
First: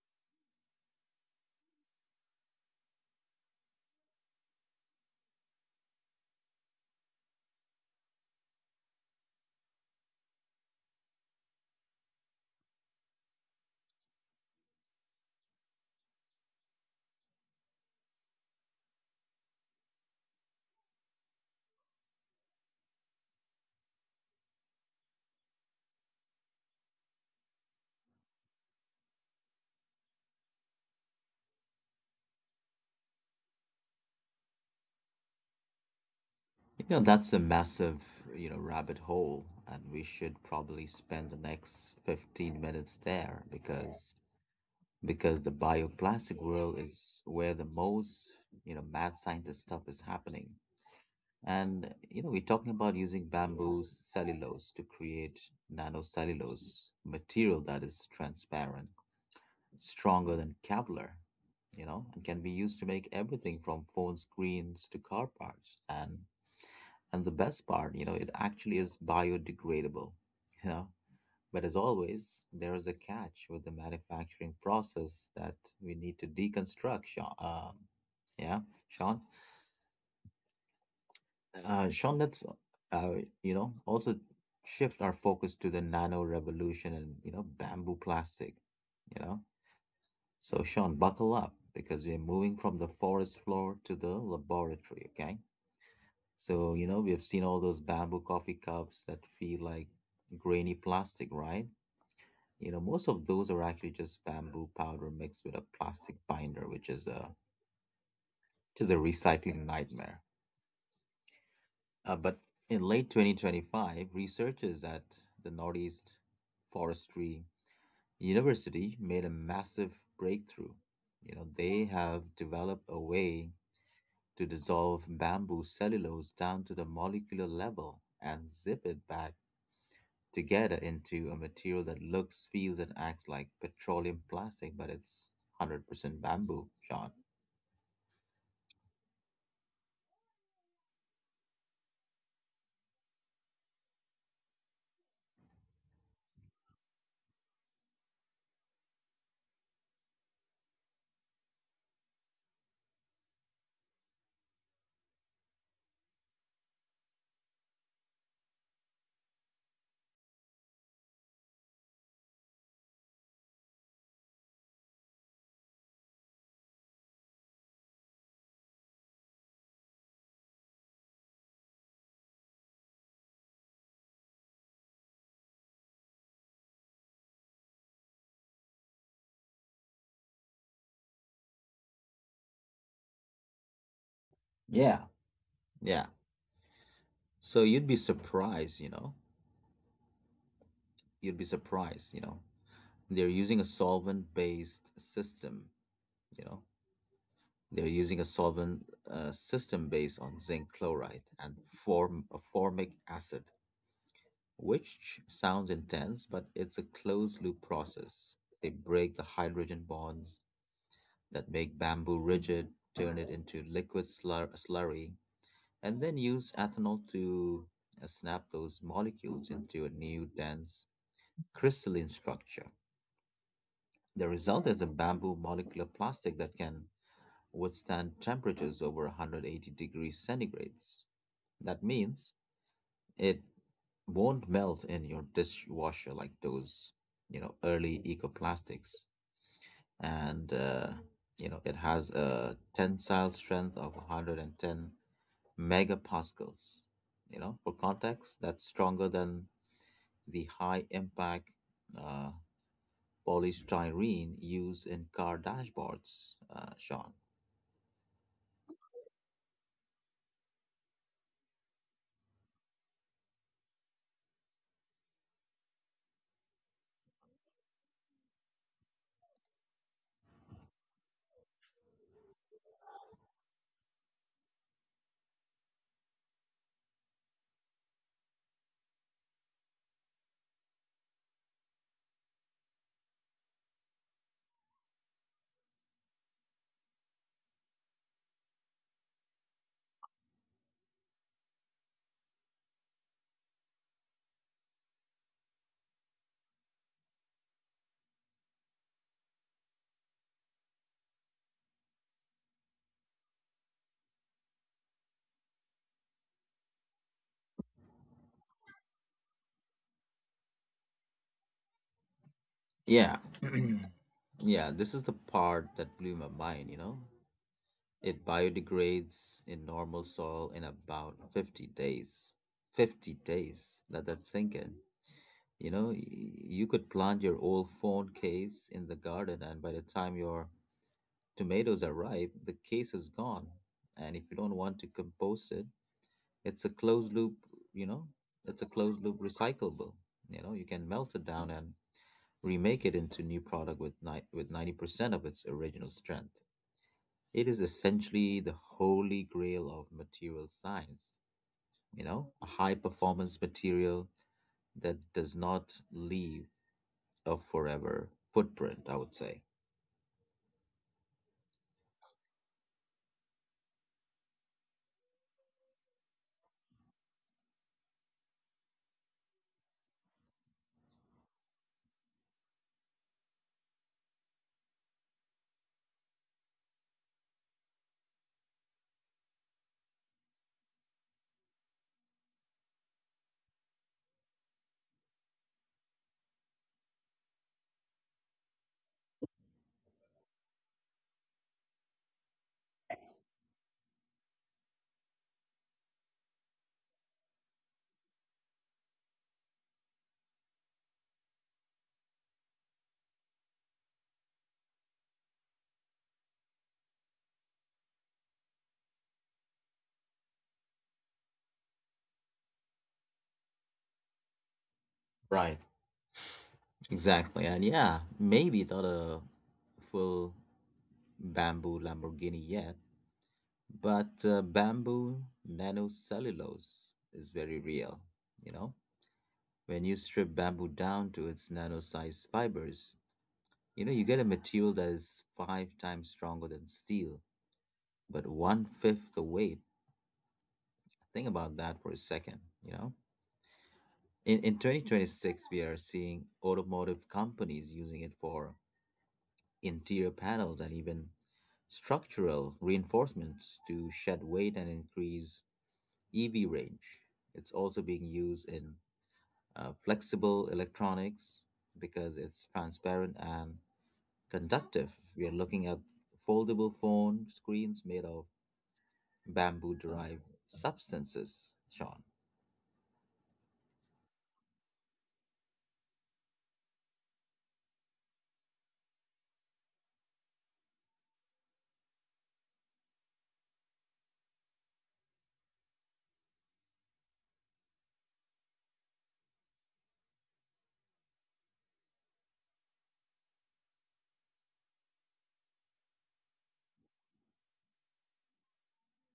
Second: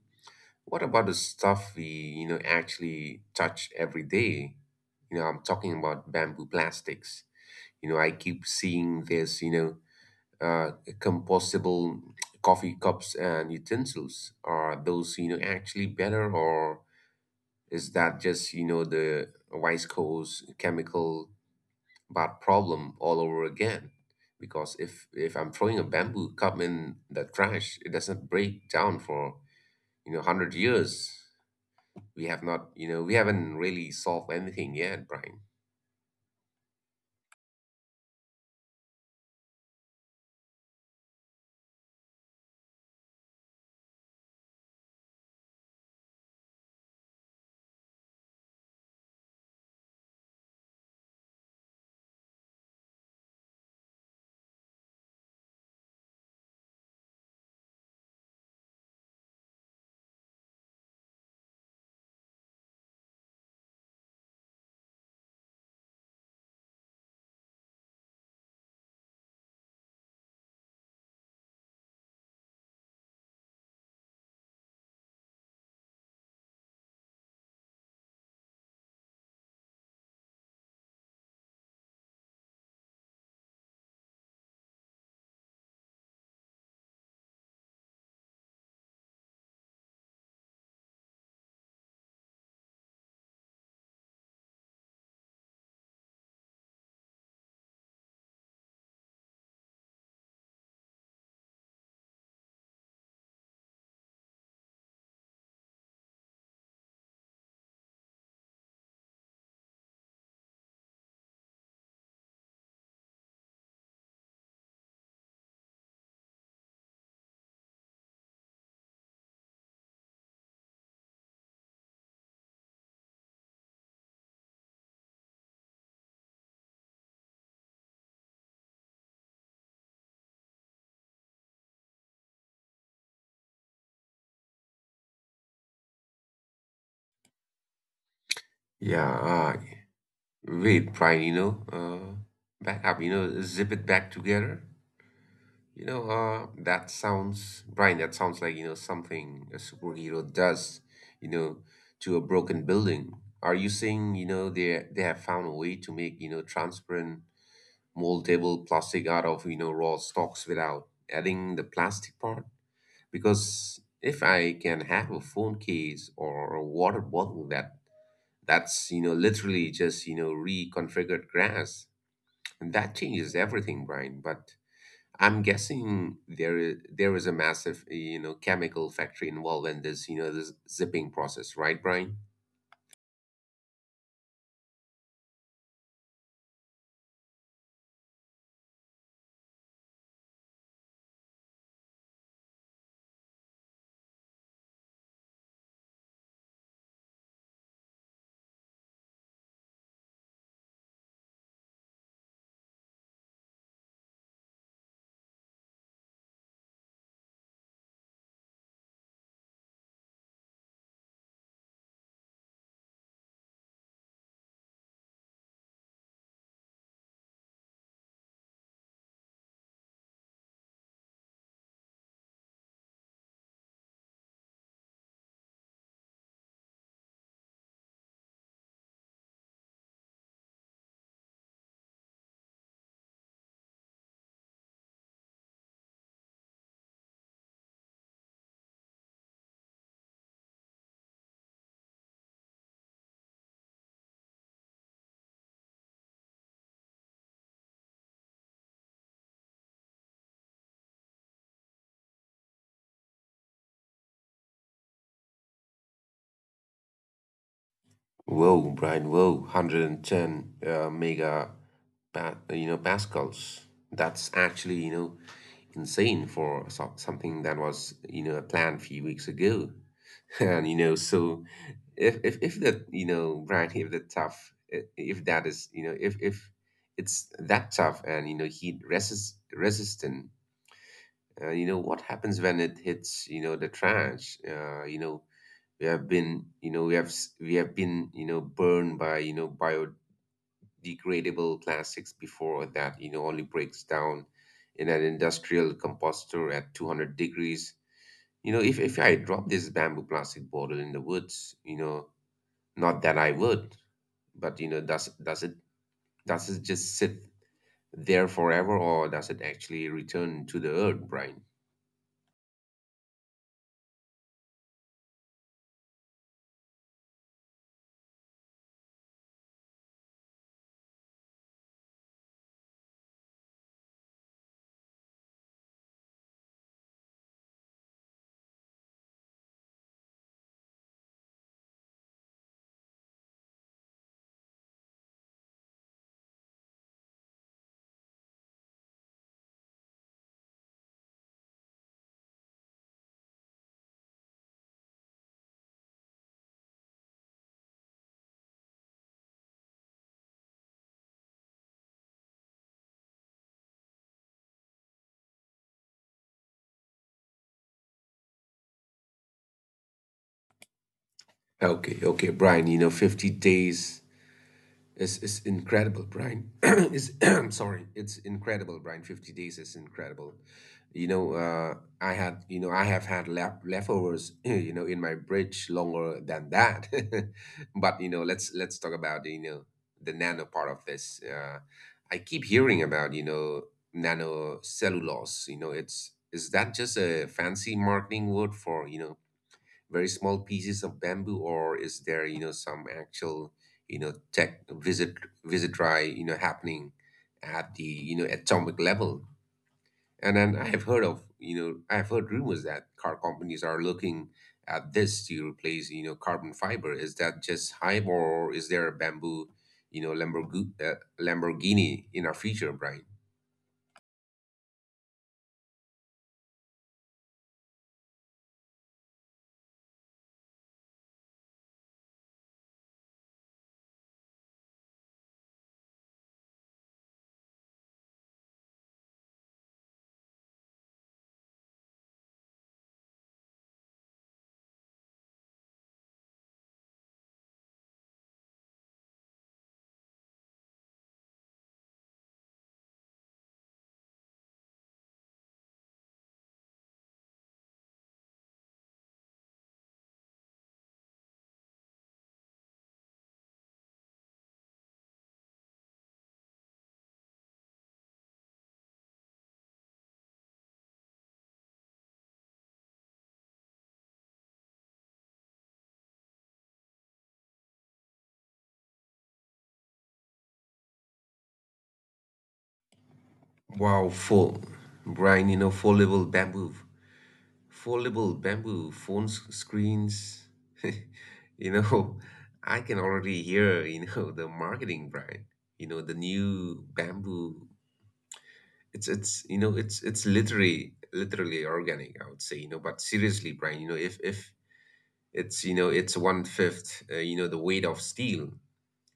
S2: what about the stuff we actually touch every day? I'm talking about bamboo plastics. I keep seeing this. Uh, Compostable coffee cups and utensils. Are those actually better, or is that just the Wise Coast chemical that problem all over again. Because if I'm throwing a bamboo cup in the trash, it doesn't break down for 100 years. We have not, you know, we haven't really solved anything yet, Brian.
S1: That's a massive, rabbit hole, and we should probably spend the next 15 minutes there because the bioplastic world is where the most, mad scientist stuff is happening. And, we're talking about using bamboo cellulose to create nanocellulose material that is transparent, stronger than Kevlar, and can be used to make everything from phone screens to car parts. And the best part, it actually is biodegradable, you know. But as always, there is a catch with the manufacturing process that we need to deconstruct, Sean. Yeah, Sean. Sean, let's, uh, also shift our focus to the nano revolution and, bamboo plastic, you know. So, Sean, buckle up because we're moving from the forest floor to the laboratory, okay? So, we have seen all those bamboo coffee cups that feel like grainy plastic, right? Most of those are actually just bamboo powder mixed with a plastic binder, which is a just a recycling nightmare. But in late 2025, researchers at the Northeast Forestry University made a massive breakthrough. They have developed a way to dissolve bamboo cellulose down to the molecular level and zip it back together into a material that looks, feels, and acts like petroleum plastic, but it's 100% bamboo, Sean.
S2: Yeah. Wait, Brian. Back up. Zip it back together. That sounds, Brian. That sounds like something a superhero does. You know, to a broken building. Are you saying they have found a way to make transparent moldable plastic out of raw stocks without adding the plastic part? Because if I can have a phone case or a water bottle that's literally just reconfigured grass, and that changes everything, Brian. But I'm guessing there is a massive, chemical factory involved in this you know this zipping process, right, Brian?
S1: Yeah, yeah. So you'd be surprised, you know? You'd be surprised? They're using a solvent based system, you know? They're using a solvent system based on zinc chloride and formic acid, which sounds intense, but it's a closed loop process. They break the hydrogen bonds that make bamboo rigid, turn it into liquid slurry, and then use ethanol to snap those molecules into a new dense crystalline structure. The result is a bamboo molecular plastic that can withstand temperatures over 180 degrees centigrades. That means it won't melt in your dishwasher like those, early eco plastics. And it has a tensile strength of 110 megapascals. For context, that's stronger than the high impact uh, polystyrene used in car dashboards, Sean.
S2: Whoa, Brian, whoa, 110 mega, pascals. That's actually, insane for something that was, planned a few weeks ago. So if that, you know, Brian, if that tough, I- if that is, you know, if it's that tough and, heat resistant, what happens when it hits, the trash? We have been burned by biodegradable plastics before that only breaks down in an industrial composter at 200 degrees. If I drop this bamboo plastic bottle in the woods, not that I would, but does it just sit there forever, or does it actually return to the earth, Brian?
S1: Yeah. Yeah, this is the part that blew my mind. It biodegrades in normal soil in about 50 days. 50 days, let that sink in. You could plant your old phone case in the garden, and by the time your tomatoes are ripe, the case is gone. And if you don't want to compost it, it's a closed loop, you know, it's a closed loop recyclable. You can melt it down and remake it into new product with with 90% of its original strength. It is essentially the holy grail of material science, a high performance material that does not leave a forever footprint, I would say.
S2: Okay, okay, Brian, 50 days. It's incredible, Brian. Sorry, it's incredible, Brian. 50 days is incredible. You know, uh, I have had leftovers, in my bridge longer than that. But, let's talk about, the nano part of this. I keep hearing about, nanocellulose. You know, it's Is that just a fancy marketing word for, very small pieces of bamboo, or is there some actual, tech visit dry happening at the, atomic level? And then I have heard rumors that car companies are looking at this to replace, carbon fiber. Is that just hype, or is there a bamboo, Lamborghini in our future, Brian?
S1: Right, exactly. And yeah, maybe not a full bamboo Lamborghini yet, but bamboo nanocellulose is very real, you know? When you strip bamboo down to its nano-sized fibers, you get a material that is five times stronger than steel, but one-fifth the weight. Think about that for a second. In 2026, we are seeing automotive companies using it for interior panels and even structural reinforcements to shed weight and increase EV range. It's also being used in flexible electronics because it's transparent and conductive. We are looking at foldable phone screens made of bamboo derived substances, Sean.
S2: Wow, full Brian, full level bamboo. Foldable bamboo phone screens. You know, I can already hear, the marketing, Brian. The new bamboo. It's you know, it's literally organic, I would say, but seriously, Brian, if it's one fifth, the weight of steel,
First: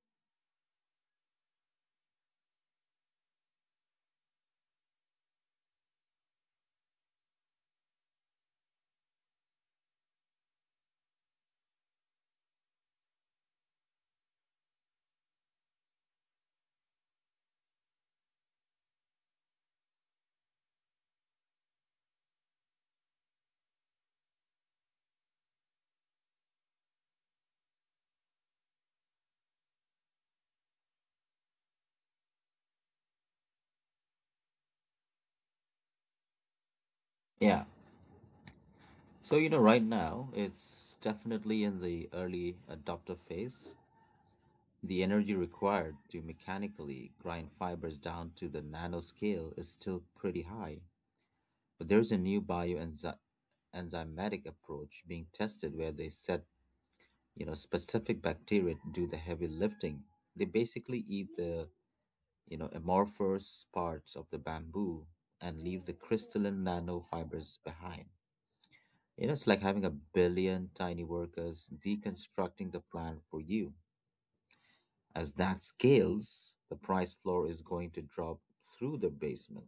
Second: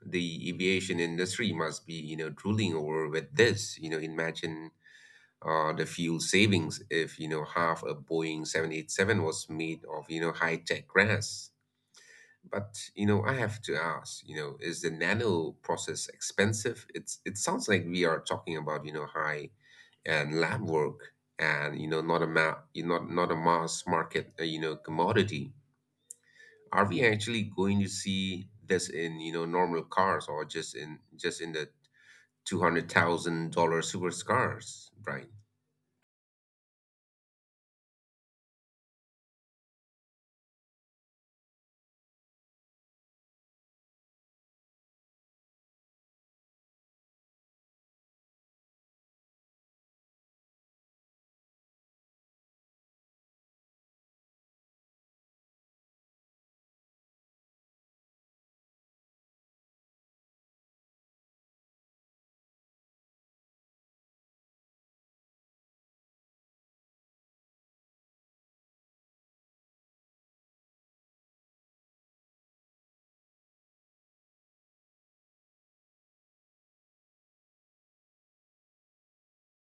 S2: the aviation industry must be, drooling over with this. Imagine, the fuel savings if half a Boeing 787 was made of high-tech grass. But I have to ask, is the nano process expensive? It sounds like we are talking about, high and lab work, and not a ma- you not a mass market, commodity. Are we actually going to see this in normal cars, or just in the $200,000 supercars, right?
S1: Yeah. So, right now it's definitely in the early adopter phase. The energy required to mechanically grind fibers down to the nanoscale is still pretty high, but there's a new bioenzyme enzymatic approach being tested where they set, specific bacteria to do the heavy lifting. They basically eat the, amorphous parts of the bamboo and leave the crystalline nanofibers behind. It's like having a billion tiny workers deconstructing the plant for you. As that scales, the price floor is going to drop through the basement.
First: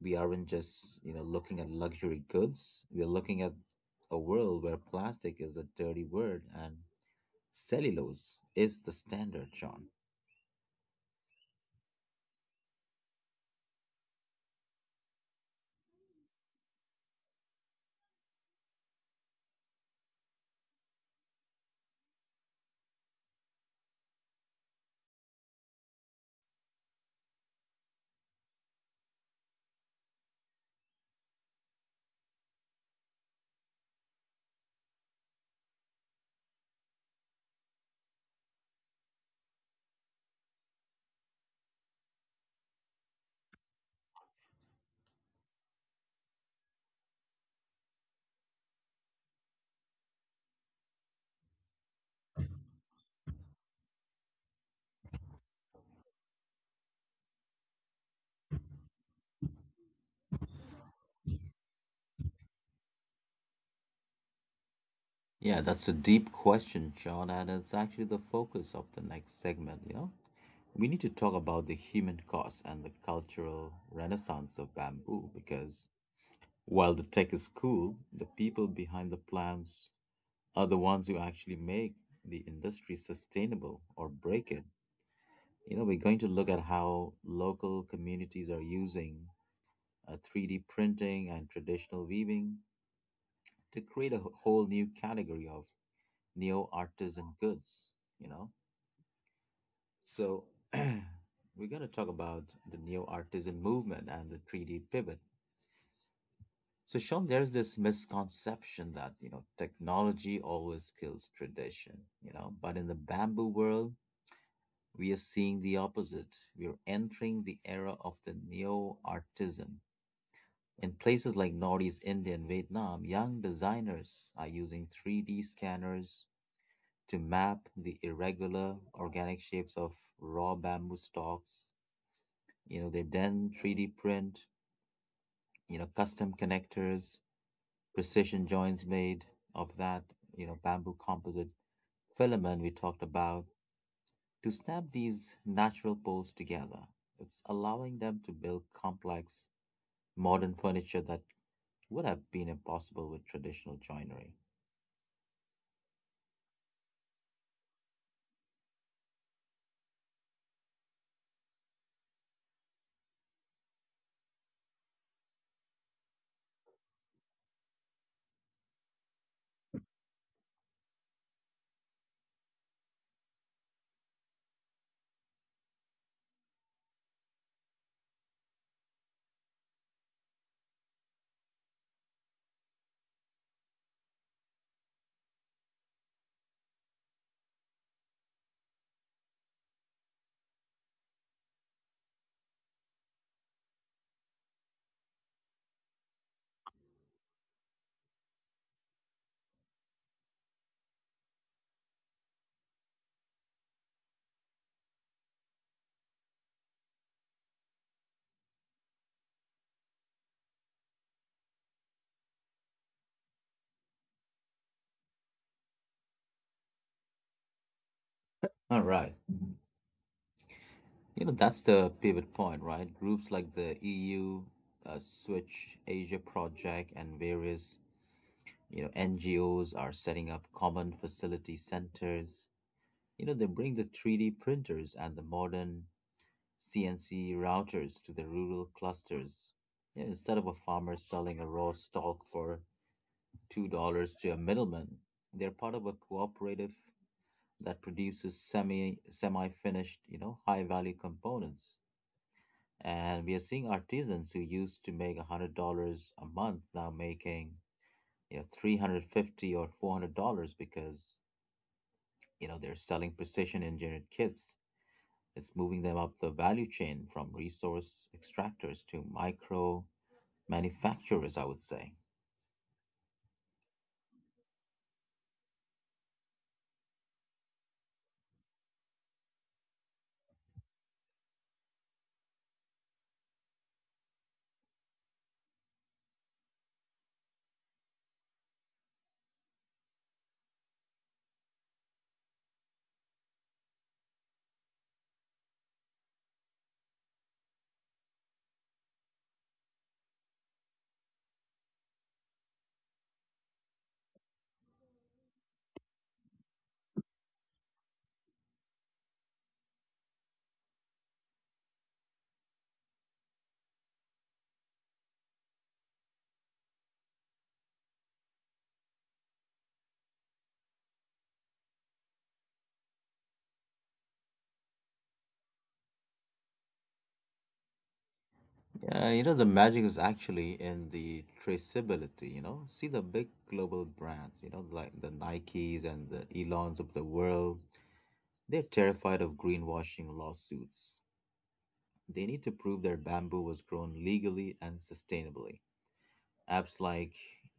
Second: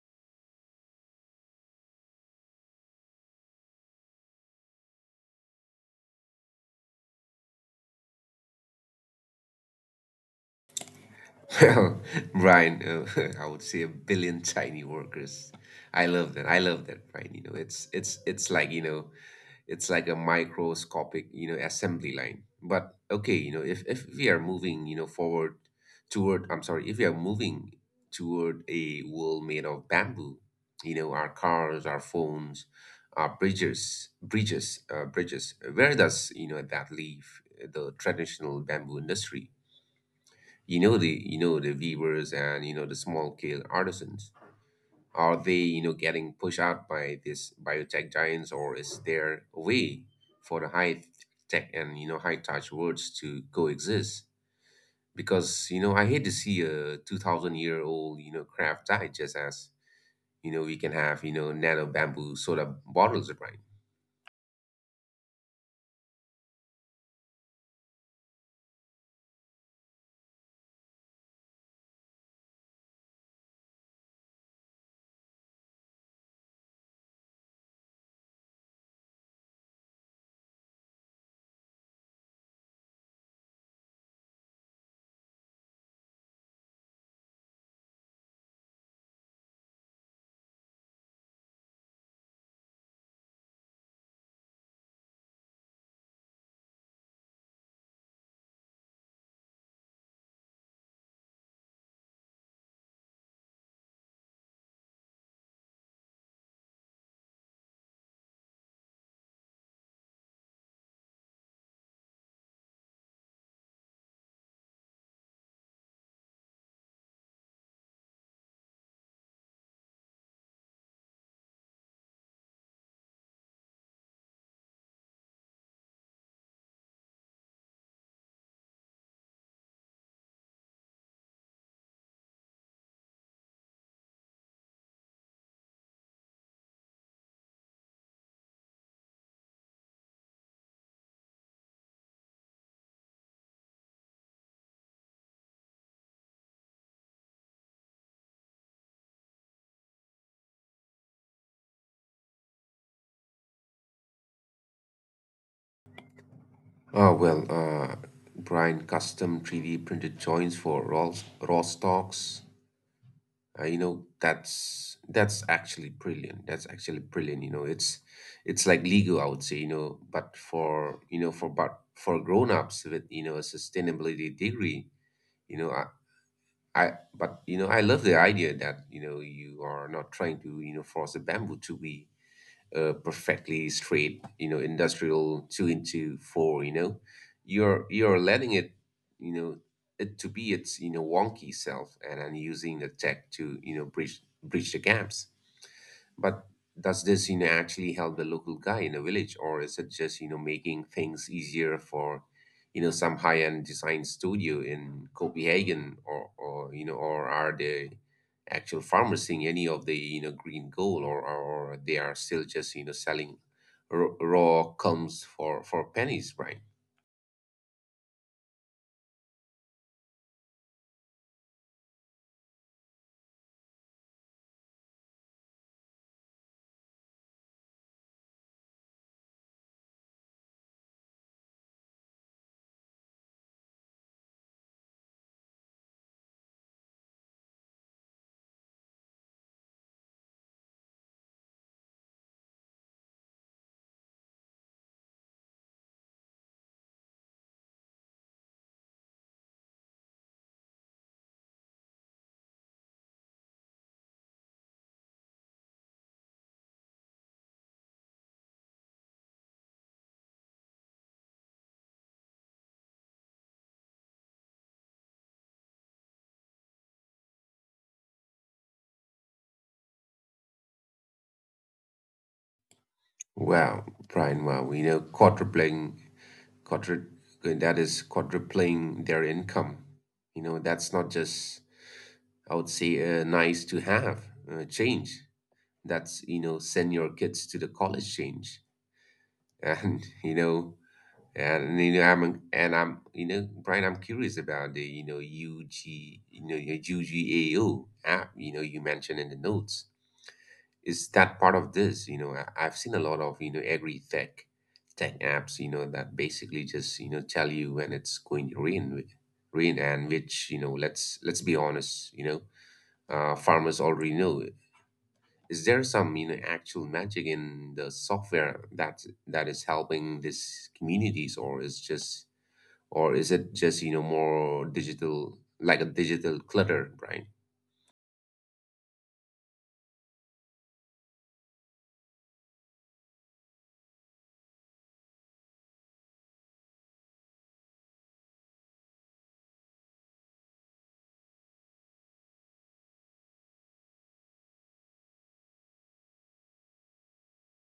S1: We aren't just, looking at luxury goods. We're looking at a world where plastic is a dirty word and cellulose is the standard, John.
S2: Well, Brian, I would say, a billion tiny workers. I love that. I love that, Brian. It's like, it's like a microscopic, assembly line. But okay, if we are moving you know forward toward, I'm sorry, if we are moving toward a world made of bamboo, our cars, our phones, our bridges. Where does, that leave the traditional bamboo industry? The weavers and, the small scale artisans, are they, getting pushed out by this biotech giants, or is there a way for the high tech and, high touch worlds to coexist? Because, I hate to see a 2000-year old, craft die just as, we can have, nano bamboo soda bottles, right?
S1: Yeah, that's a deep question, John, and it's actually the focus of the next segment. We need to talk about the human cost and the cultural renaissance of bamboo because while the tech is cool, the people behind the plants are the ones who actually make the industry sustainable or break it. We're going to look at how local communities are using 3D printing and traditional weaving to create a whole new category of neo artisan goods, you know. So, we're going to talk about the neo artisan movement and the 3D pivot. So, Sean, there's this misconception that, technology always kills tradition, but in the bamboo world, we are seeing the opposite. We are entering the era of the neo artisan. In places like Northeast India and Vietnam, young designers are using 3D scanners to map the irregular organic shapes of raw bamboo stalks. They then 3D print, custom connectors, precision joints made of that, bamboo composite filament we talked about to snap these natural poles together. It's allowing them to build complex, modern furniture that would have been impossible with traditional joinery.
S2: Oh, well, Brian, custom 3D printed joints for raw stocks. That's actually brilliant. That's actually brilliant. It's like legal, I would say, but for but for grown-ups with, a sustainability degree, you know, I, I love the idea that, you are not trying to, force a bamboo to be, perfectly straight, industrial two into four, you're letting it, you know, it to be its, wonky self, and using the tech to, bridge the gaps. But does this, actually help the local guy in a village, or is it just, making things easier for, some high-end design studio in Copenhagen, or are the actual farmers seeing any of the, green gold, or they are still just, selling raw combs for pennies, Brian?
S1: All right. That's the pivot point, right? Groups like the EU, Switch Asia Project, and various, NGOs are setting up common facility centers. They bring the 3D printers and the modern CNC routers to the rural clusters. Yeah, instead of a farmer selling a raw stalk for $2 to a middleman, they're part of a cooperative that produces semi-finished, high-value components. And we are seeing artisans who used to make $100 a month now making, 350 or $400 because, they're selling precision engineered kits. It's moving them up the value chain from resource extractors to micro manufacturers, I would say.
S2: Wow, Brian, wow, quadru, that is quadrupling their income. That's not just, I would say, nice to have, change. That's, send your kids to the college change, and you know, and you know I'm, Brian, I'm curious about the, your UGAO app you mentioned in the notes. Is that part of this? I've seen a lot of, agri tech apps, that basically just, tell you when it's going to rain, and which, let's be honest, farmers already know. Is there some, actual magic in the software that is helping these communities, or is it just, more digital, like a digital clutter, Brian?
S1: Yeah, the magic is actually in the traceability. See the big global brands, like the Nikes and the Elons of the world. They're terrified of greenwashing lawsuits. They need to prove their bamboo was grown legally and sustainably. Apps like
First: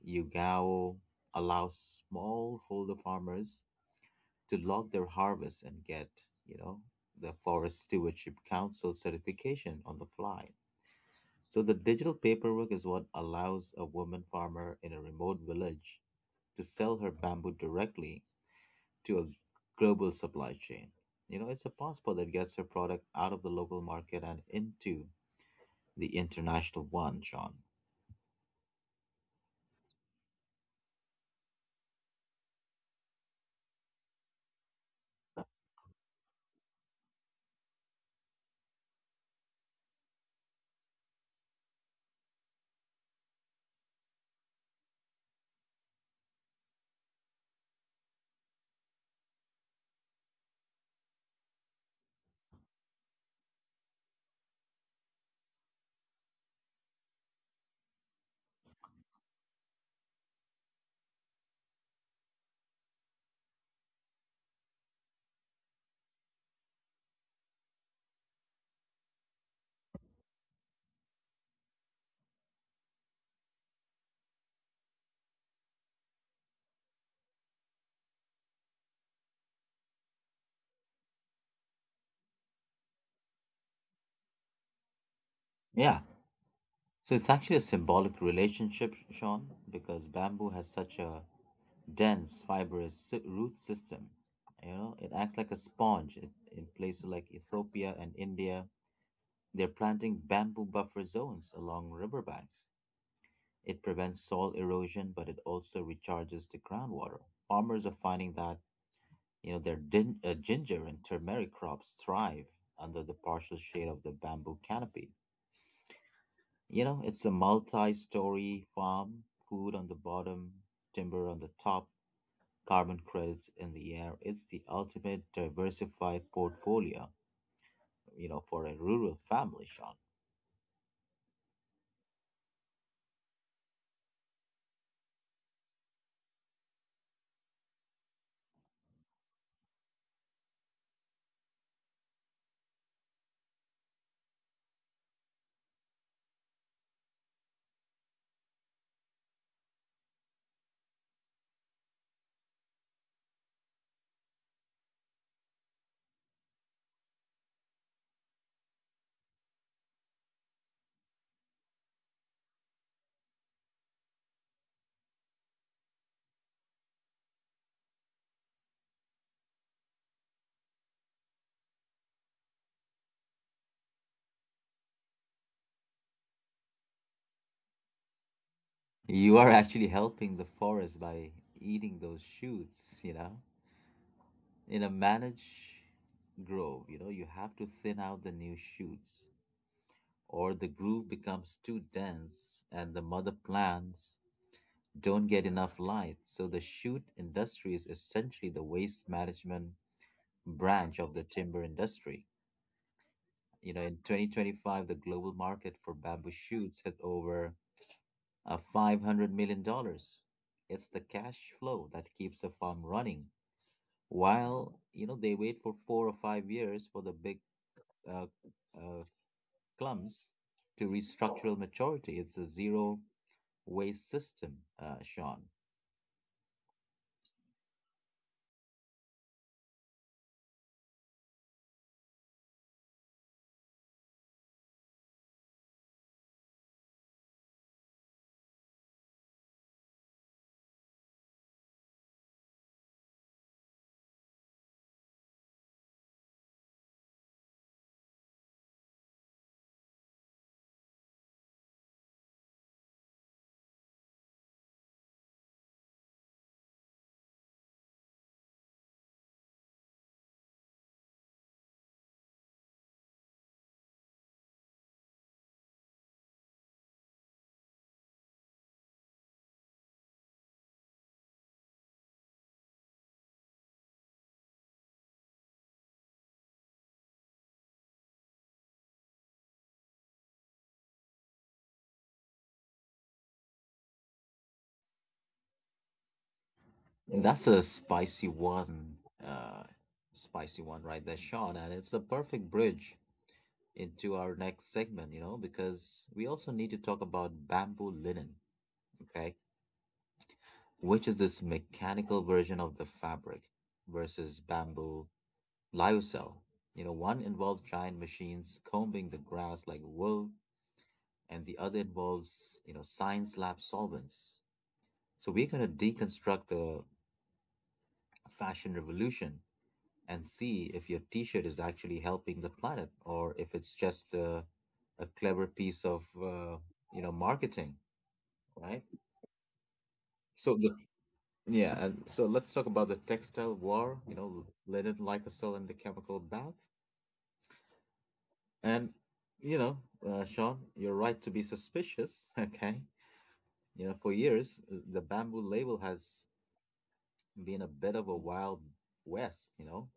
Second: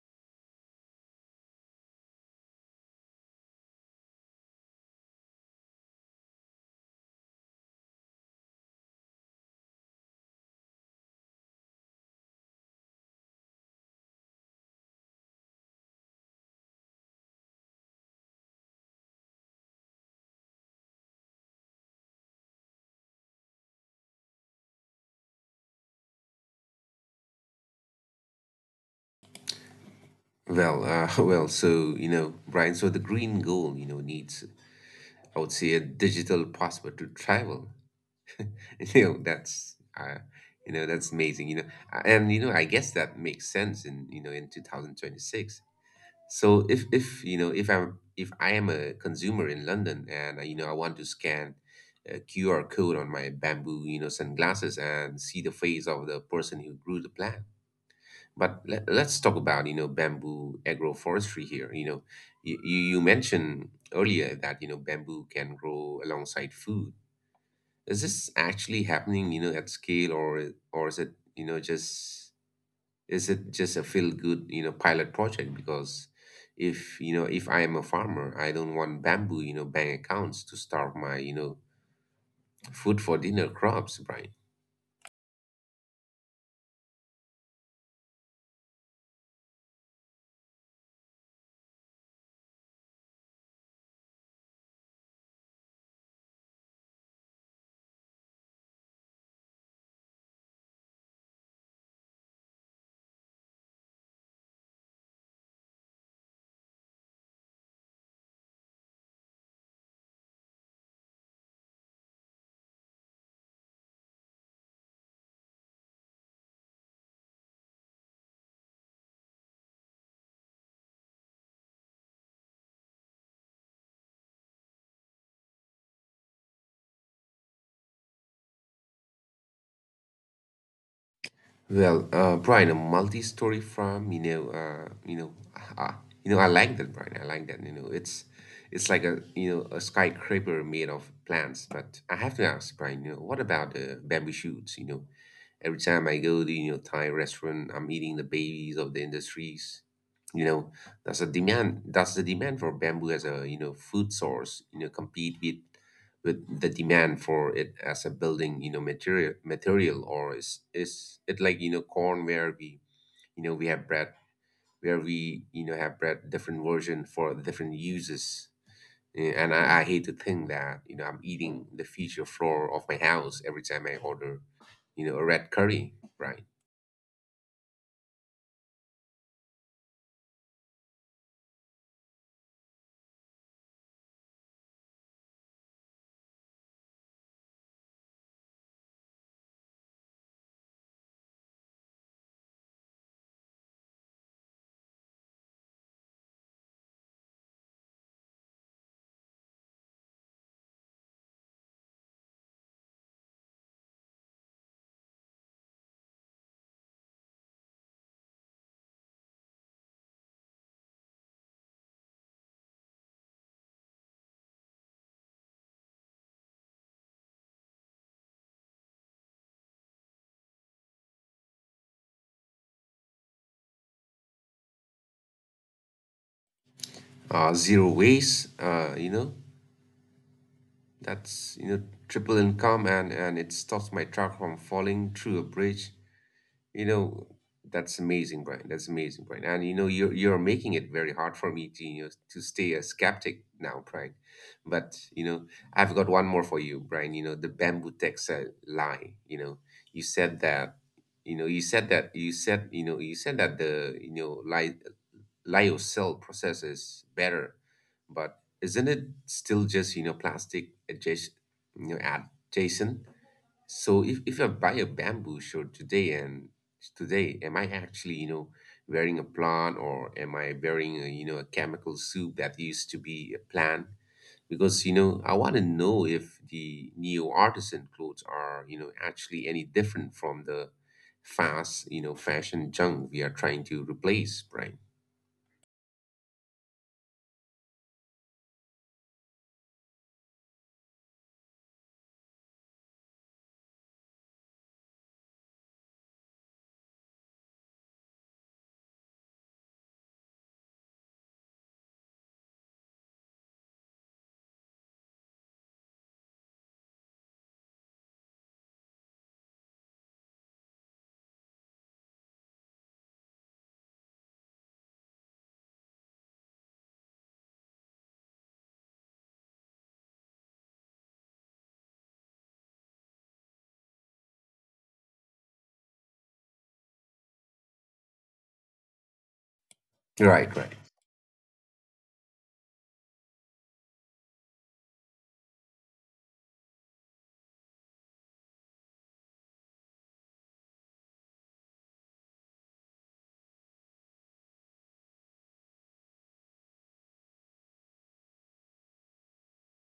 S1: Yugao allow smallholder farmers to log their harvest and get, you know, the Forest Stewardship Council certification on the fly. So the digital paperwork is what allows a woman farmer in a remote village to sell her bamboo directly to a global supply chain. It's a passport that gets her product out of the local market and into the international one, Sean.
S2: Well, well, so, Brian, so the green goal, needs, I would say, a digital passport to travel. You know, that's, uh, that's amazing. I guess that makes sense in, in 2026. So if if I'm if I am a consumer in London, and I want to scan a QR code on my bamboo, sunglasses, and see the face of the person who grew the plant. But let's talk about, bamboo agroforestry here. You mentioned earlier that, bamboo can grow alongside food. Is this actually happening, at scale, or is it, just is it just a feel good, pilot project? Because if, if I am a farmer, I don't want bamboos, bank accounts to starve my, food for dinner crops, Brian.
S1: Yeah. So it's actually a symbolic relationship, Sean, because bamboo has such a dense, fibrous root system. It acts like a sponge in places like Ethiopia and India. They're planting bamboo buffer zones along riverbanks. It prevents soil erosion, but it also recharges the groundwater. Farmers are finding that their ginger and turmeric crops thrive under the partial shade of the bamboo canopy. It's a multi-story farm, food on the bottom, timber on the top, carbon credits in the air. It's the ultimate diversified portfolio, for a rural family, Sean.
S2: Brian, a multi-story farm, uh, I like that, Brian. I like that. It's it's like a a skyscraper made of plants. But I have to ask, Brian, what about the bamboo shoots? Every time I go to Thai restaurant, I'm eating the babies of the industries. You know, that's a demand. That's the demand for bamboo as a food source. Compete with the demand for it as a building material material or is it like corn where we have bread where we have bread different version for different uses? I hate to think that I'm eating the future floor of my house every time I order a red curry, right?
S1: You are actually helping the forest by eating those shoots. In a managed grove, you have to thin out the new shoots, or the groove becomes too dense and the mother plants don't get enough light. So the shoot industry is essentially the waste management branch of the timber industry. In 2025, the global market for bamboo shoots hit over $500 million dollars. It's the cash flow that keeps the farm running while, they wait for 4 or 5 years for the big uh, uh, clumps to restructural maturity. It's a zero waste system, Sean.
S2: Zero waste, that's triple income, and it stops my truck from falling through a bridge. You know, that's amazing, Brian. That's amazing, Brian. And you're you're making it very hard for me to to stay a skeptic now, Brian. But you know, I've got one more for you, Brian. The bamboo texa lie. You know, you said that. You know, you said that you said you know you said that the you know li- Lyocell process is better, but isn't it still just plastic adjacent you know adjacent? So if, I buy a bamboo shirt today, am I actually, wearing a plant, or am I wearing a, a chemical soup that used to be a plant? Because, I want to know if the neo artisan clothes are, actually any different from the fast, fashion junk we are trying to replace, right?
S1: That's a uh, spicy one right there, Sean. And it's the perfect bridge into our next segment, because we also need to talk about bamboo linen. Okay, which is this mechanical version of the fabric versus bamboo lyocell. One involved giant machines combing the grass like wool, and the other involves, science lab solvents. So we're going to deconstruct the fashion revolution and see if your t-shirt is actually helping the planet or if it's just a clever piece of, marketing, right? So
S2: Right,
S1: the
S2: right.
S1: Yeah, and so let's talk about the textile war, linen, Lysol, and the chemical bath. And, you know, Sean, you're right to be suspicious, okay? For years, the bamboo label has been a bit of a wild west.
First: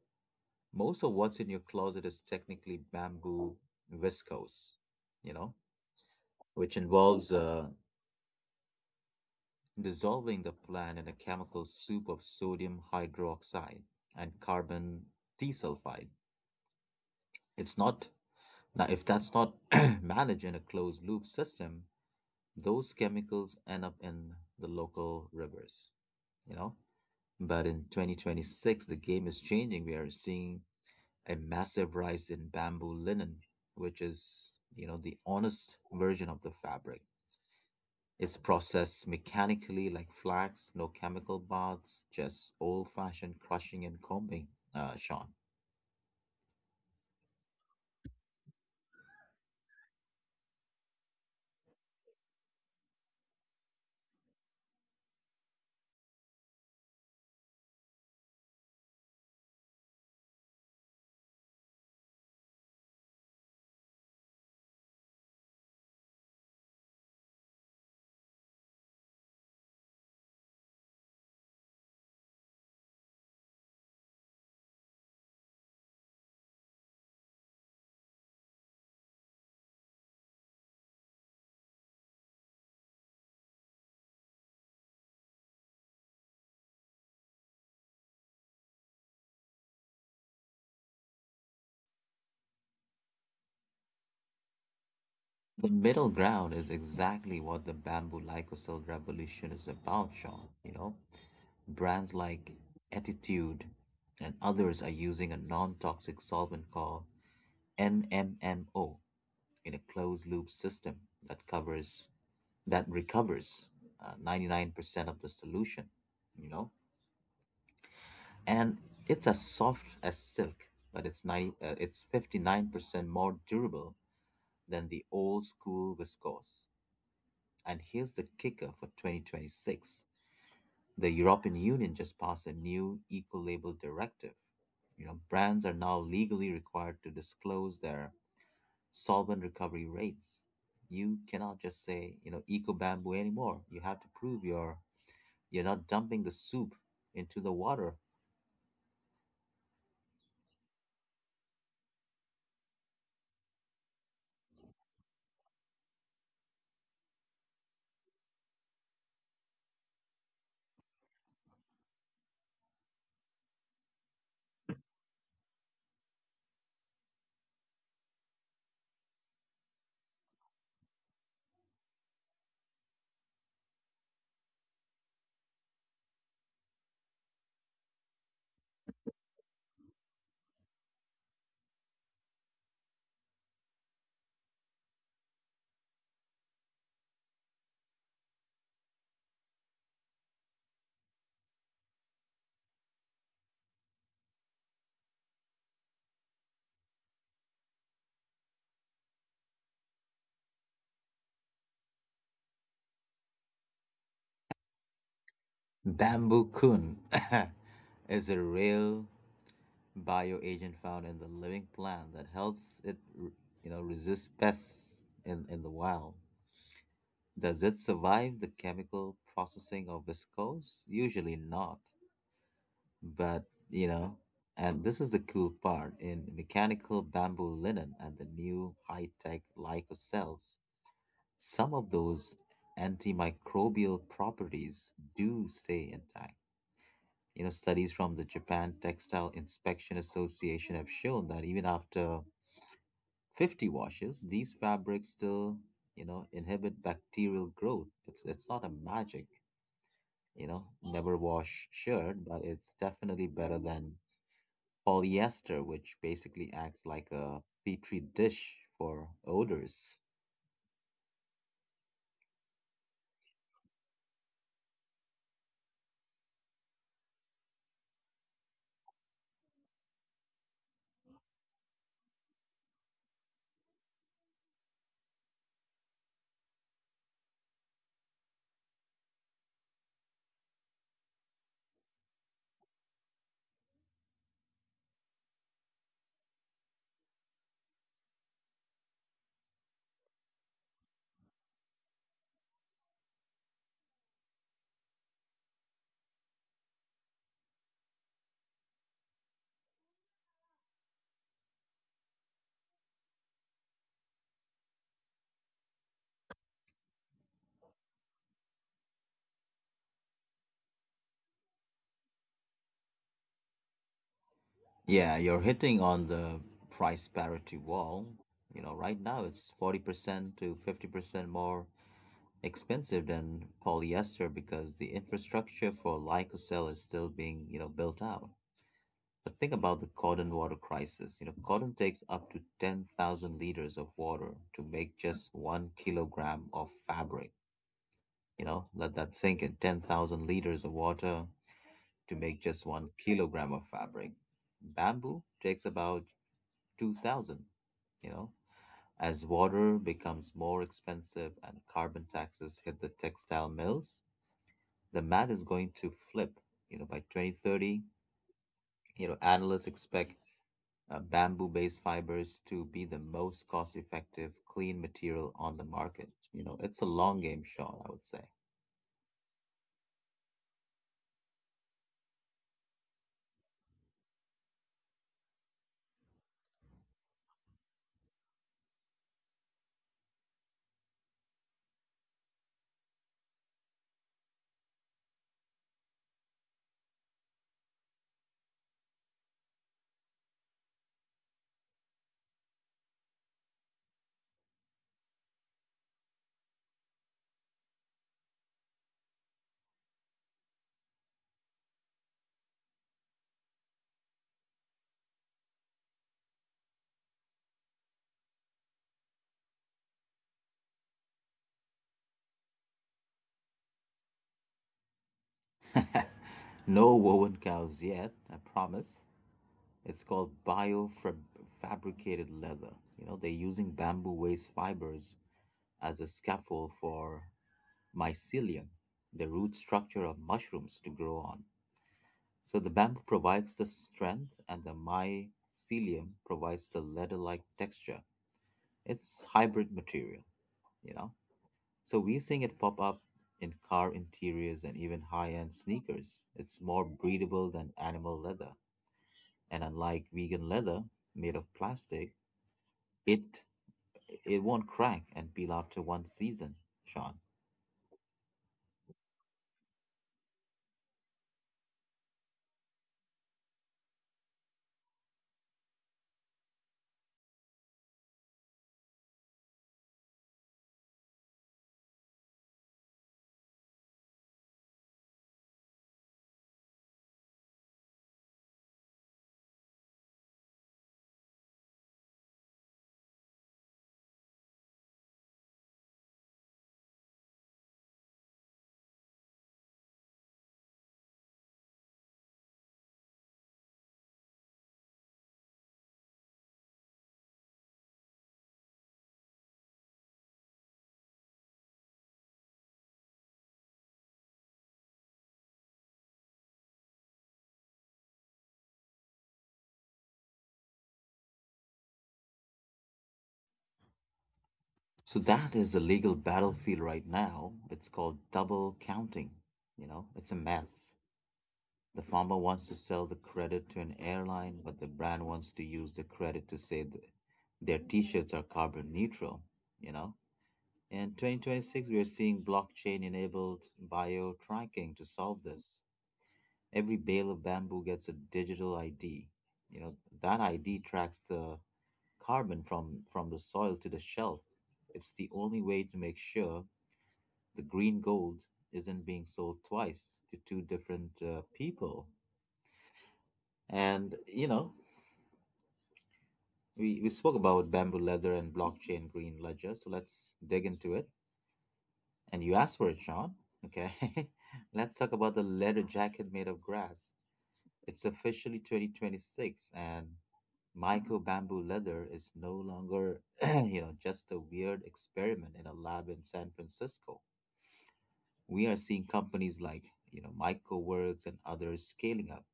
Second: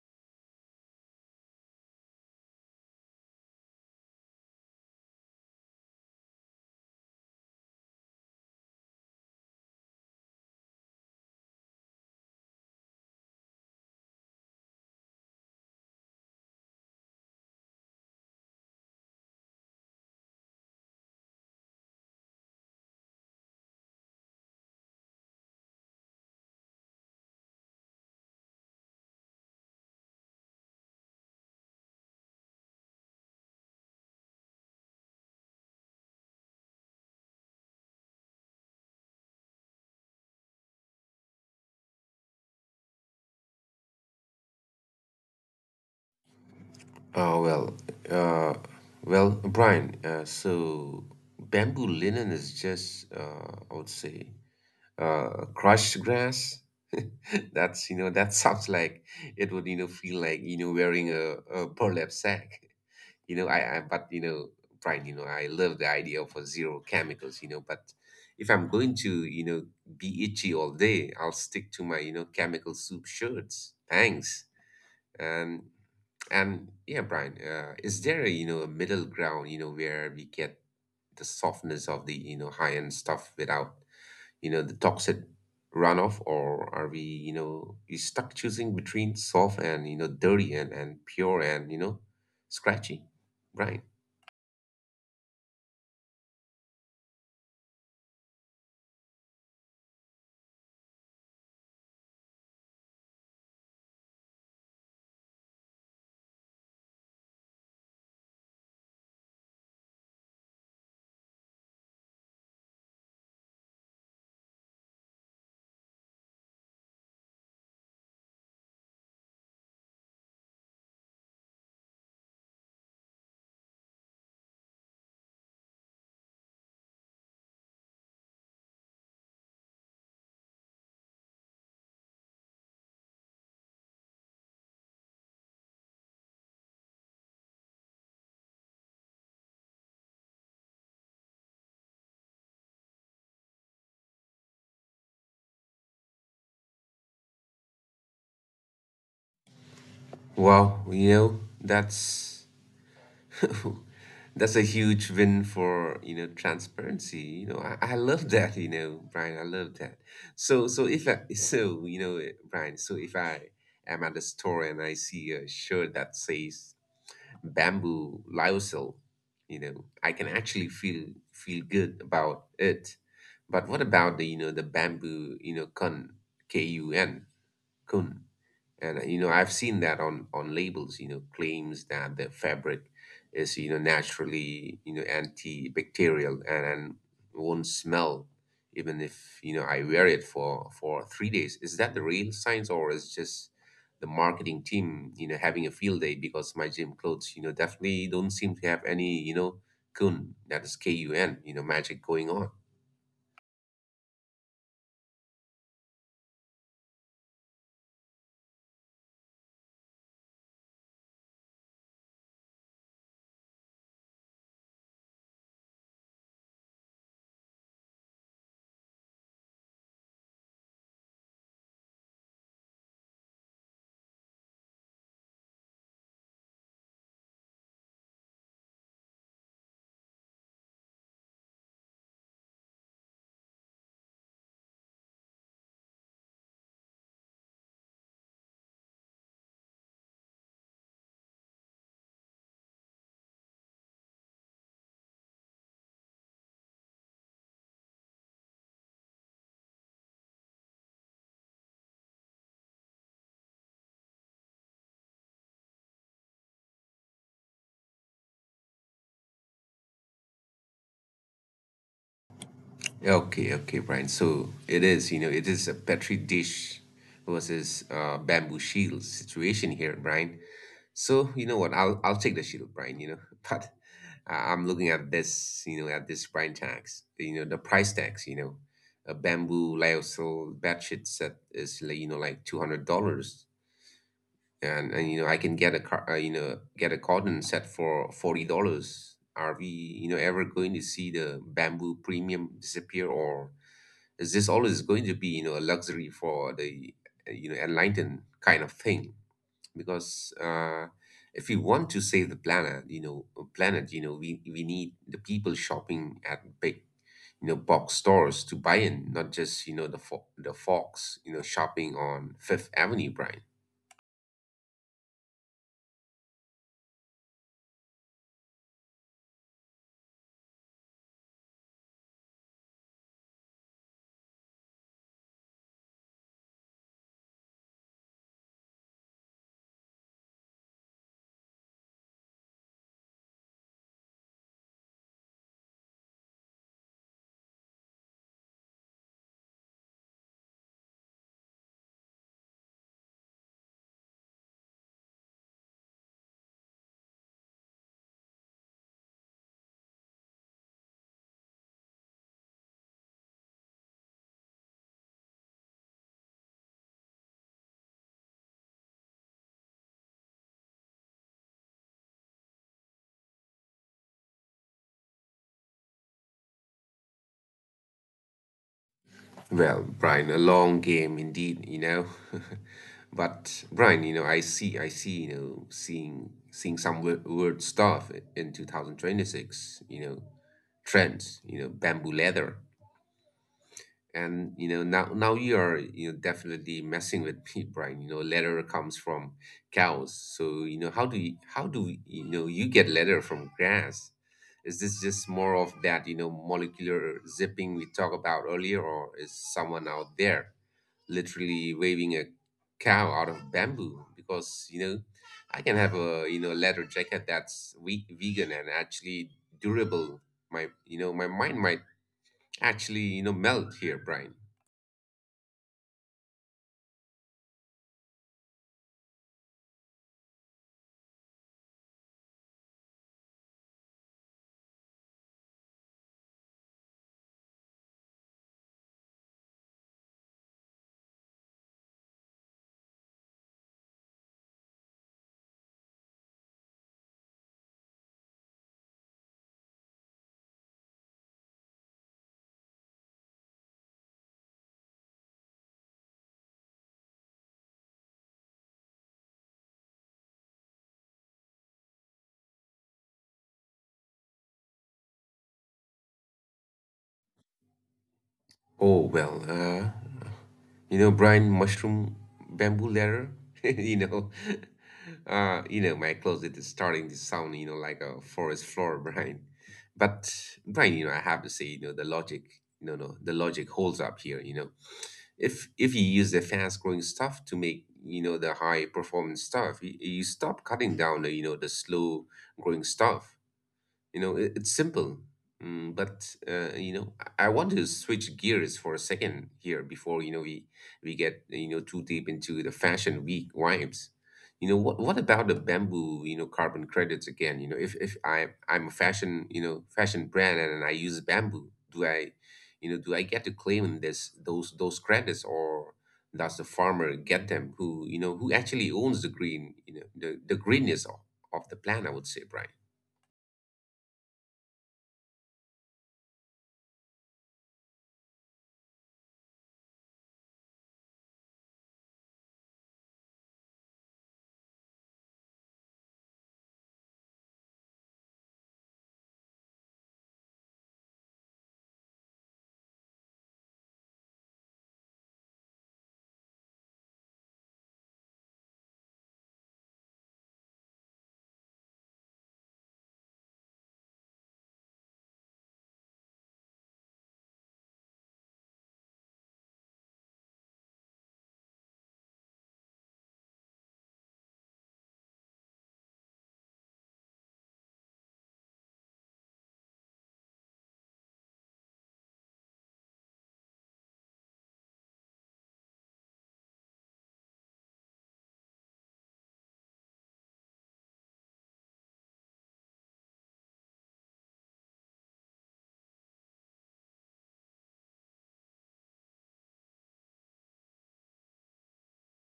S1: Most of what's in your closet is technically bamboo viscose, you know, which involves dissolving the plant in a chemical soup of sodium hydroxide and carbon disulfide. It's not Now, if that's not managed in a closed loop system, those chemicals end up in the local rivers, you know? But in 2026, the game is changing. We are seeing a massive rise in bamboo linen, which is, the honest version of the fabric. It's processed mechanically like flax, no chemical baths, just old fashioned crushing and combing, Sean.
S2: Uh, well, uh, Brian, so bamboo linen is just, I would say, crushed grass. That's that sounds like it would feel like wearing a burlap sack. You know I but you know Brian, I love the idea of a zero chemicals, but if I'm going to be itchy all day, I'll stick to my chemical soup shirts. Thanks. And and yeah, Brian, is there a, a middle ground where we get the softness of the high end stuff without the toxic runoff? Or are we, we stuck choosing between soft and, dirty, and pure and, scratchy, right?
S1: The middle ground is exactly what the bamboo lyocell revolution is about, Sean. Brands like Attitude and others are using a non toxic solvent called NMMO in a closed loop system that covers, that recovers 99% of the solution, you know, and it's as soft as silk, but it's 90, it's 59% more durable than the old school viscose. And here's the kicker for 2026: the European Union just passed a new eco label directive. Brands are now legally required to disclose their solvent recovery rates. You cannot just say, eco bamboo anymore. You have to prove you're not dumping the soup into the water.
S2: Wow, that's that's a huge win for, transparency. I love that, Brian. I love that. So so if i so you know brian so if I am at a store and I see a shirt that says bamboo lyocell, I can actually feel good about it. But what about the, the bamboo, kun kun? And you know, I've seen that on labels, claims that the fabric is, naturally, antibacterial, and won't smell even if, I wear it for 3 days. Is that the real science, or is just the marketing team, having a field day? Because my gym clothes, definitely don't seem to have any, kun — that is kun — magic going on.
S1: Bamboo kun is a real bioagent found in the living plant that helps it resist pests in the wild. Does it survive the chemical processing of viscose? Usually not. But, you know, and this is the cool part, in mechanical bamboo linen and the new high tech lycocells, some of those antimicrobial properties do stay intact. Studies from the Japan Textile Inspection Association have shown that even after 50 washes, these fabrics still, inhibit bacterial growth. It's not a magic, never wash shirt, but it's definitely better than polyester, which basically acts like a petri dish for odors.
S2: Okay, okay, Brian. So it is, it is a petri dish versus bamboo shield situation here, Brian. So, you know what? I'll take the shield, Brian. But I'm looking at this, at this Brian tax. The price tax. A bamboo lyocell bed sheet set is like, like $200, and, I can get a get a cotton set for $40. Are we, ever going to see the bamboo premium disappear? Or is this always going to be, a luxury for the, enlightened kind of thing? Because if we want to save the planet, we need the people shopping at big, box stores to buy in, not just, the the fox, shopping on Fifth Avenue, Brian.
S1: Yeah, you're hitting on the price parity wall. Right now it's 40% to 50% more expensive than polyester because the infrastructure for lyocell is still being, built out. But think about the cotton water crisis. Cotton takes up to 10,000 liters of water to make just 1 kilogram of fabric. Let that sink in: 10,000 liters of water to make just 1 kilogram of fabric. Bamboo takes about 2,000, you know. As water becomes more expensive and carbon taxes hit the textile mills, the math is going to flip. By 2030, analysts expect bamboo based fibers to be the most cost effective clean material on the market. It's a long game, Sean, I would say.
S2: Well, Brian, a long game indeed, But Brian, I see, seeing some weird, weird stuff in 2026, trends, bamboo leather. And, now you are, definitely messing with me, Brian. You know, leather comes from cows. So, how do you, how do you know you get leather from grass? Is this just more of that, molecular zipping we talked about earlier, or is someone out there literally waving a cow out of bamboo? Because, I can have a, leather jacket that's vegan and actually durable. My mind might actually, melt here, Brian.
S1: No woven cows yet, I promise. It's called biofabricated leather. They're using bamboo waste fibers as a scaffold for mycelium, the root structure of mushrooms to grow on. So the bamboo provides the strength and the mycelium provides the leather like texture. It's hybrid material, you know so we're seeing it pop up in car interiors and even high-end sneakers. It's more breathable than animal leather, and unlike vegan leather made of plastic, it it won't crack and peel after one season, Sean.
S2: Oh, well, brine mushroom bamboo ladder. you know, my closet is starting to sound, like a forest floor, Brian. But Brian, I have to say, the logic — no, no, the logic holds up here. If you use the fast growing stuff to make, the high performance stuff, you stop cutting down, the slow growing stuff. It's simple. But I want to switch gears for a second here before, we get, too deep into the fashion week vibes. You know what? What about the bamboo, carbon credits again? If I'm a fashion, fashion brand, and I use bamboo, do I, do I get to claim this those credits, or does the farmer get them? Who, who actually owns the green, the greenness of, the plant? I would say, Brian.
S1: So that is the legal battlefield right now. It's called double counting. It's a mess. The farmer wants to sell the credit to an airline, but the brand wants to use the credit to say that their t-shirts are carbon neutral, you know? In 2026, we are seeing blockchain-enabled bio-tracking to solve this. Every bale of bamboo gets a digital ID. You know, that ID tracks the carbon from the soil to the shelf. It's the only way to make sure the green gold isn't being sold twice to two different people. And, we spoke about bamboo leather and blockchain green ledger. So let's dig into it. And you asked for it, Sean. Okay. Let's talk about the leather jacket made of grass. It's officially 2026, and Michael Bamboo Leather is no longer, just a weird experiment in a lab in San Francisco. We are seeing companies like, Michael Works and others scaling up.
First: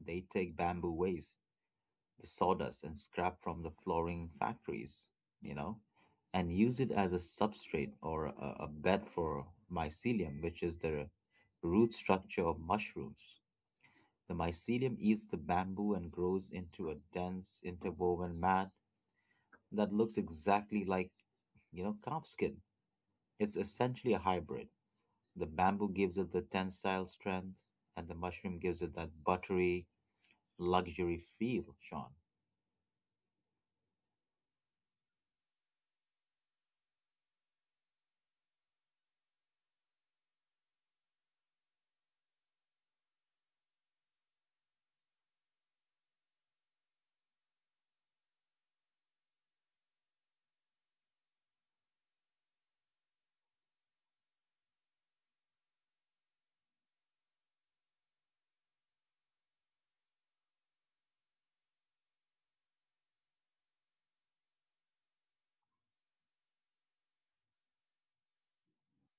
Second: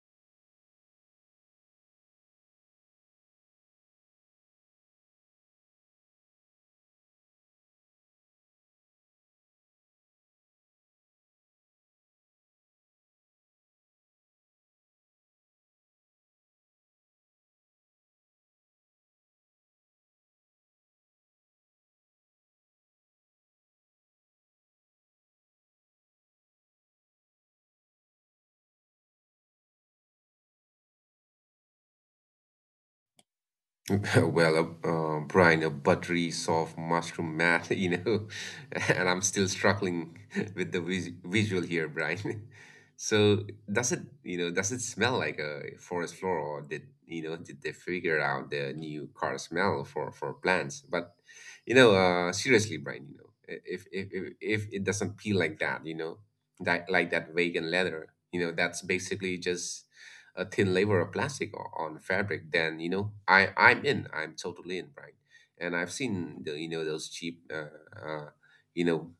S1: They take bamboo waste, the sawdust, and scrap from the flooring factories, you know, and use it as a substrate, or a bed for mycelium, which is the root structure of mushrooms. The mycelium eats the bamboo and grows into a dense interwoven mat that looks exactly like, calf skin. It's essentially a hybrid. The bamboo gives it the tensile strength, and the mushroom gives it that buttery, luxury feel, Sean.
S2: Well, a brine, a buttery, soft mushroom mat, and I'm still struggling with the visual here, Brian. So does it, does it smell like a forest floor? Or did, did they figure out the new car smell for plants? Seriously, Brian, if if it doesn't peel like that, that like that vegan leather, that's basically just a thin layer of plastic on fabric, then, I I'm totally in, Brian. And I've seen the, those cheap uh you know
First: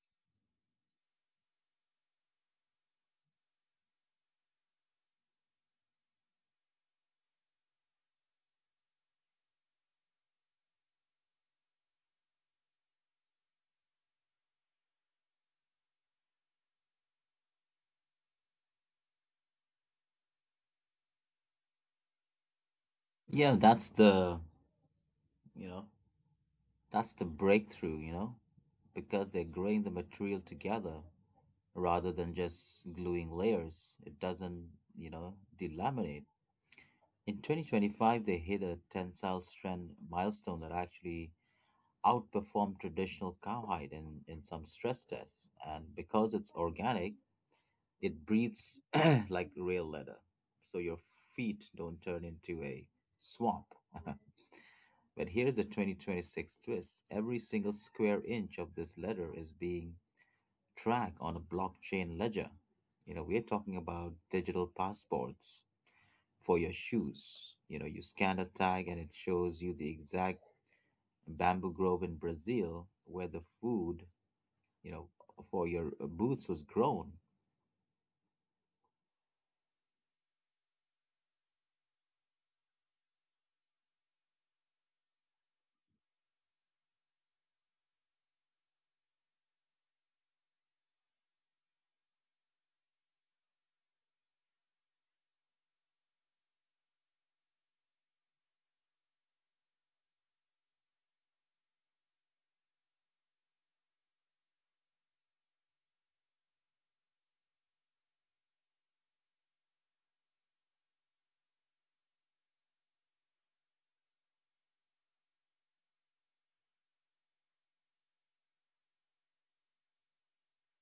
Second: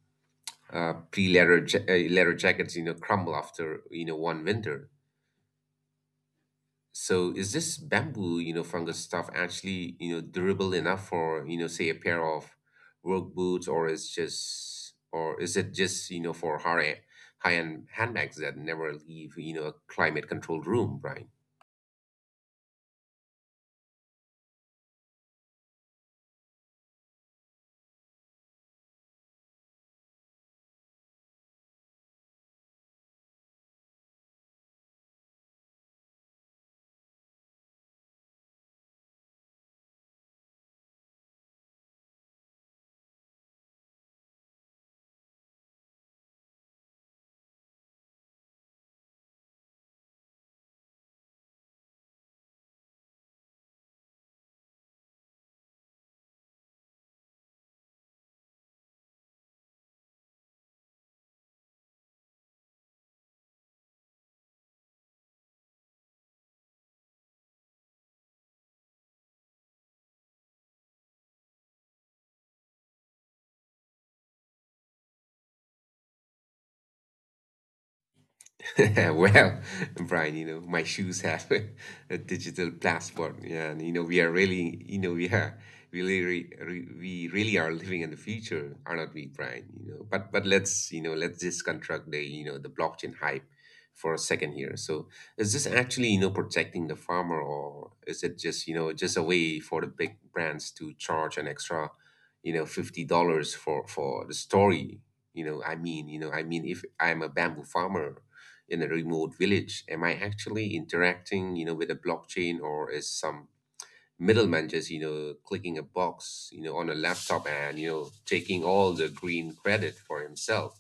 S2: pre-leather leather jackets, crumble after, one winter. So is this bamboo, fungus stuff actually, durable enough for, say, a pair of work boots? Or is just, or is it just you know, for high end handbags that never leave, a climate controlled room, Brian?
S1: Yeah, you know, that's the breakthrough, because they're growing the material together rather than just gluing layers. It doesn't, delaminate. In 2025, they hit a tensile strength milestone that actually outperformed traditional cowhide in some stress tests. And because it's organic, it breathes like real leather. So your feet don't turn into a swamp. But here's the 2026 twist: every single square inch of this letter is being tracked on a blockchain ledger. We're talking about digital passports for your shoes. You scan a tag and it shows you the exact bamboo grove in Brazil where the food, you know, for your boots was grown.
S2: Well, Brian, my shoes have a digital passport, yeah, and, we are really, we really are living in the future, are not we, Brian? But let's, let's just construct the, the blockchain hype for a second here. So, is this actually, protecting the farmer, or is it just, just a way for the big brands to charge an extra, $50 for the story? I mean, if I'm a bamboo farmer in a remote village, am I actually interacting, with a blockchain, or is some middleman just, clicking a box, on a laptop, and, taking all the green credit for himself?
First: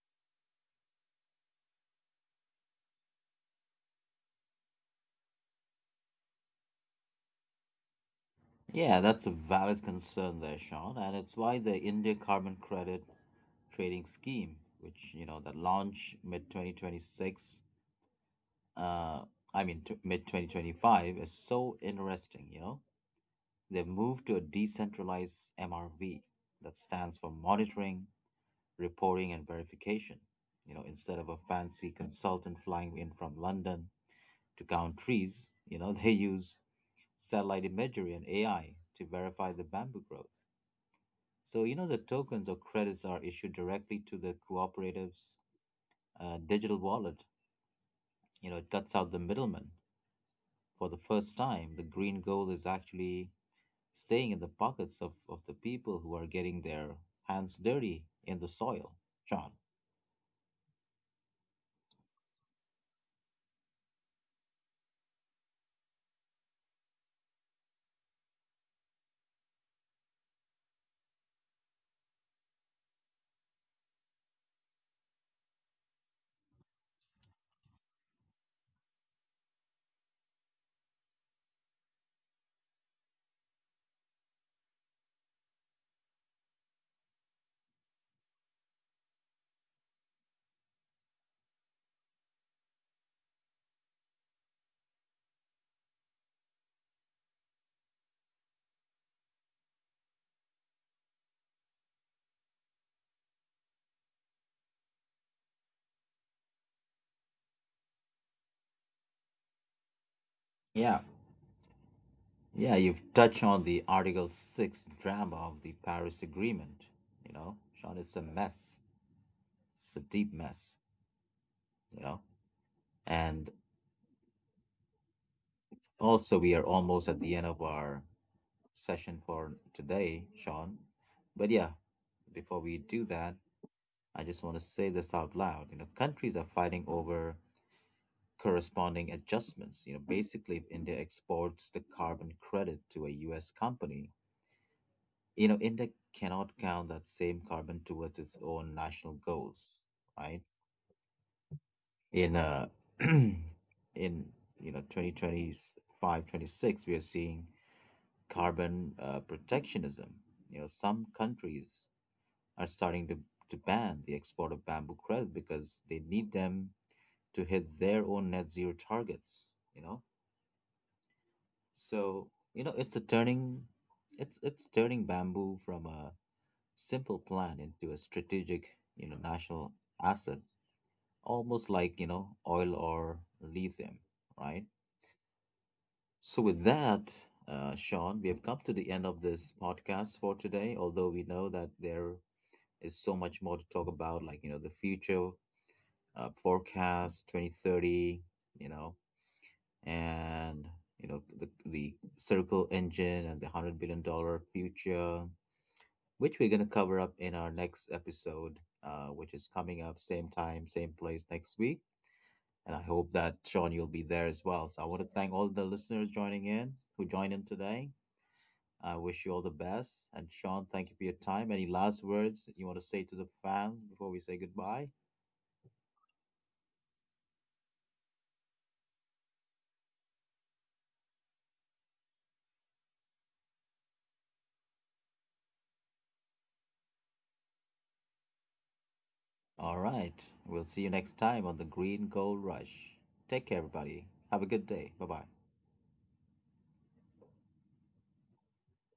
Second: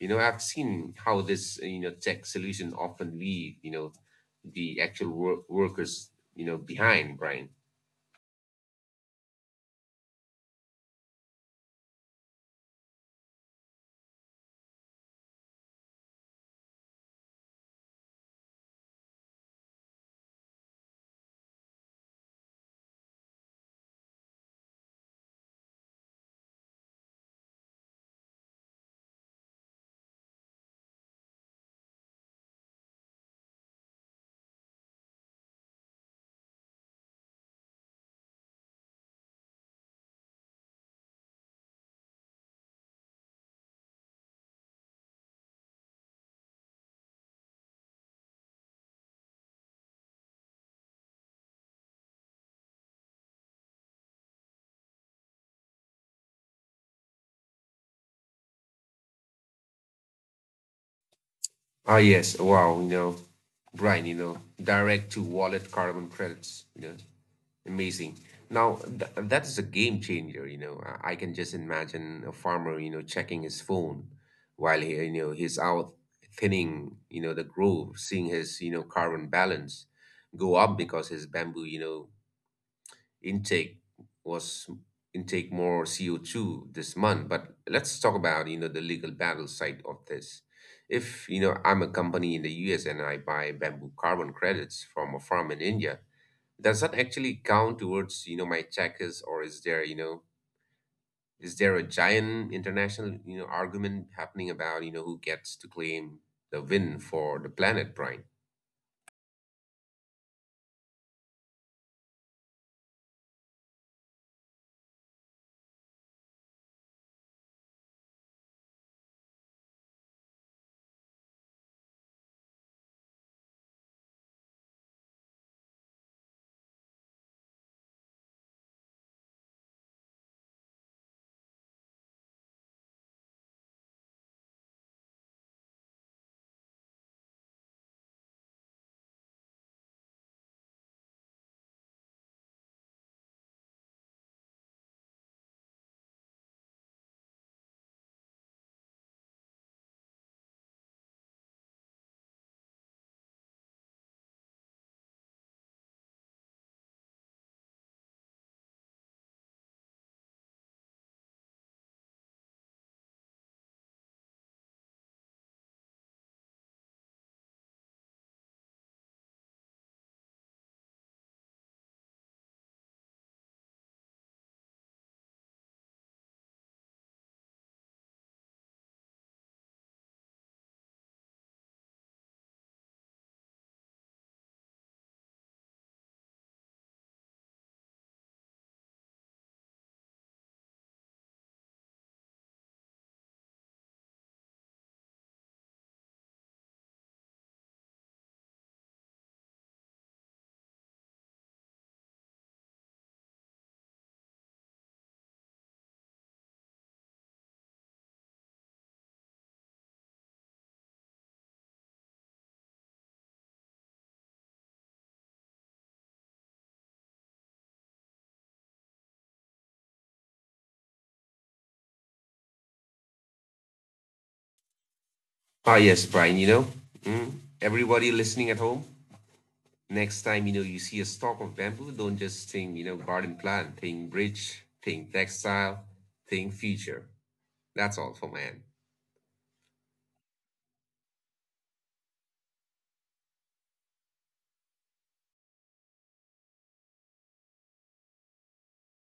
S2: I've seen how this, tech solution often leave, the actual workers, behind, Brian.
S1: Yeah, that's a valid concern there, Sean, and it's why the India Carbon Credit Trading Scheme, which that launched mid 2026, uh, I mean, mid 2025, is so interesting, They've moved to a decentralized MRV, that stands for monitoring, reporting, and verification. Instead of a fancy consultant flying in from London to count trees, they use satellite imagery and AI to verify the bamboo growth. So, the tokens or credits are issued directly to the cooperative's digital wallet. It cuts out the middleman. For the first time, the green gold is actually staying in the pockets of, the people who are getting their hands dirty in the soil, John.
S2: Ah yes, wow, Brian, direct to wallet carbon credits, Amazing. Now, th that is a game changer, I can just imagine a farmer, checking his phone while he, he's out thinning, the grove, seeing his, carbon balance go up because his bamboo, intake was intake more CO2 this month. But let's talk about, the legal battle side of this. If, I'm a company in the US and I buy bamboo carbon credits from a farm in India, does that actually count towards, my checkers? Or is there, a giant international, argument happening about, who gets to claim the win for the planet, Brian?
S1: Yeah. Yeah, you've touched on the Article 6 drama of the Paris Agreement. Sean, it's a mess. It's a deep mess, you know. And also, we are almost at the end of our session for today, Sean. But yeah, before we do that, I just want to say this out loud. Countries are fighting over corresponding adjustments. Basically, if India exports the carbon credit to a U.S. company, India cannot count that same carbon towards its own national goals, right? In in you know 2025, 26, we are seeing carbon protectionism. Some countries are starting to ban the export of bamboo credit because they need them to hit their own net zero targets. You know, So, it's a turning it's turning bamboo from a simple plant into a strategic, national asset, almost like, oil or lithium, right? So with that, Sean, we have come to the end of this podcast for today, although we know that there is so much more to talk about, like, the future, forecast 2030, you know, and the circle engine and the $100 billion future, which we're gonna cover up in our next episode, which is coming up same time, same place next week. And I hope that, Sean, you'll be there as well. So I want to thank all the listeners joining in who joined in today. I wish you all the best. And Sean, thank you for your time. Any last words you want to say to the fans before we say goodbye?
S2: Ah yes, Brian, mm, everybody listening at home, next time, you see a stalk of bamboo, don't just think, garden plant. Think bridge, think textile, think future. That's all for man.
S1: All right. We'll see you next time on the Green Gold Rush. Take care, everybody. Have a good day. Bye bye.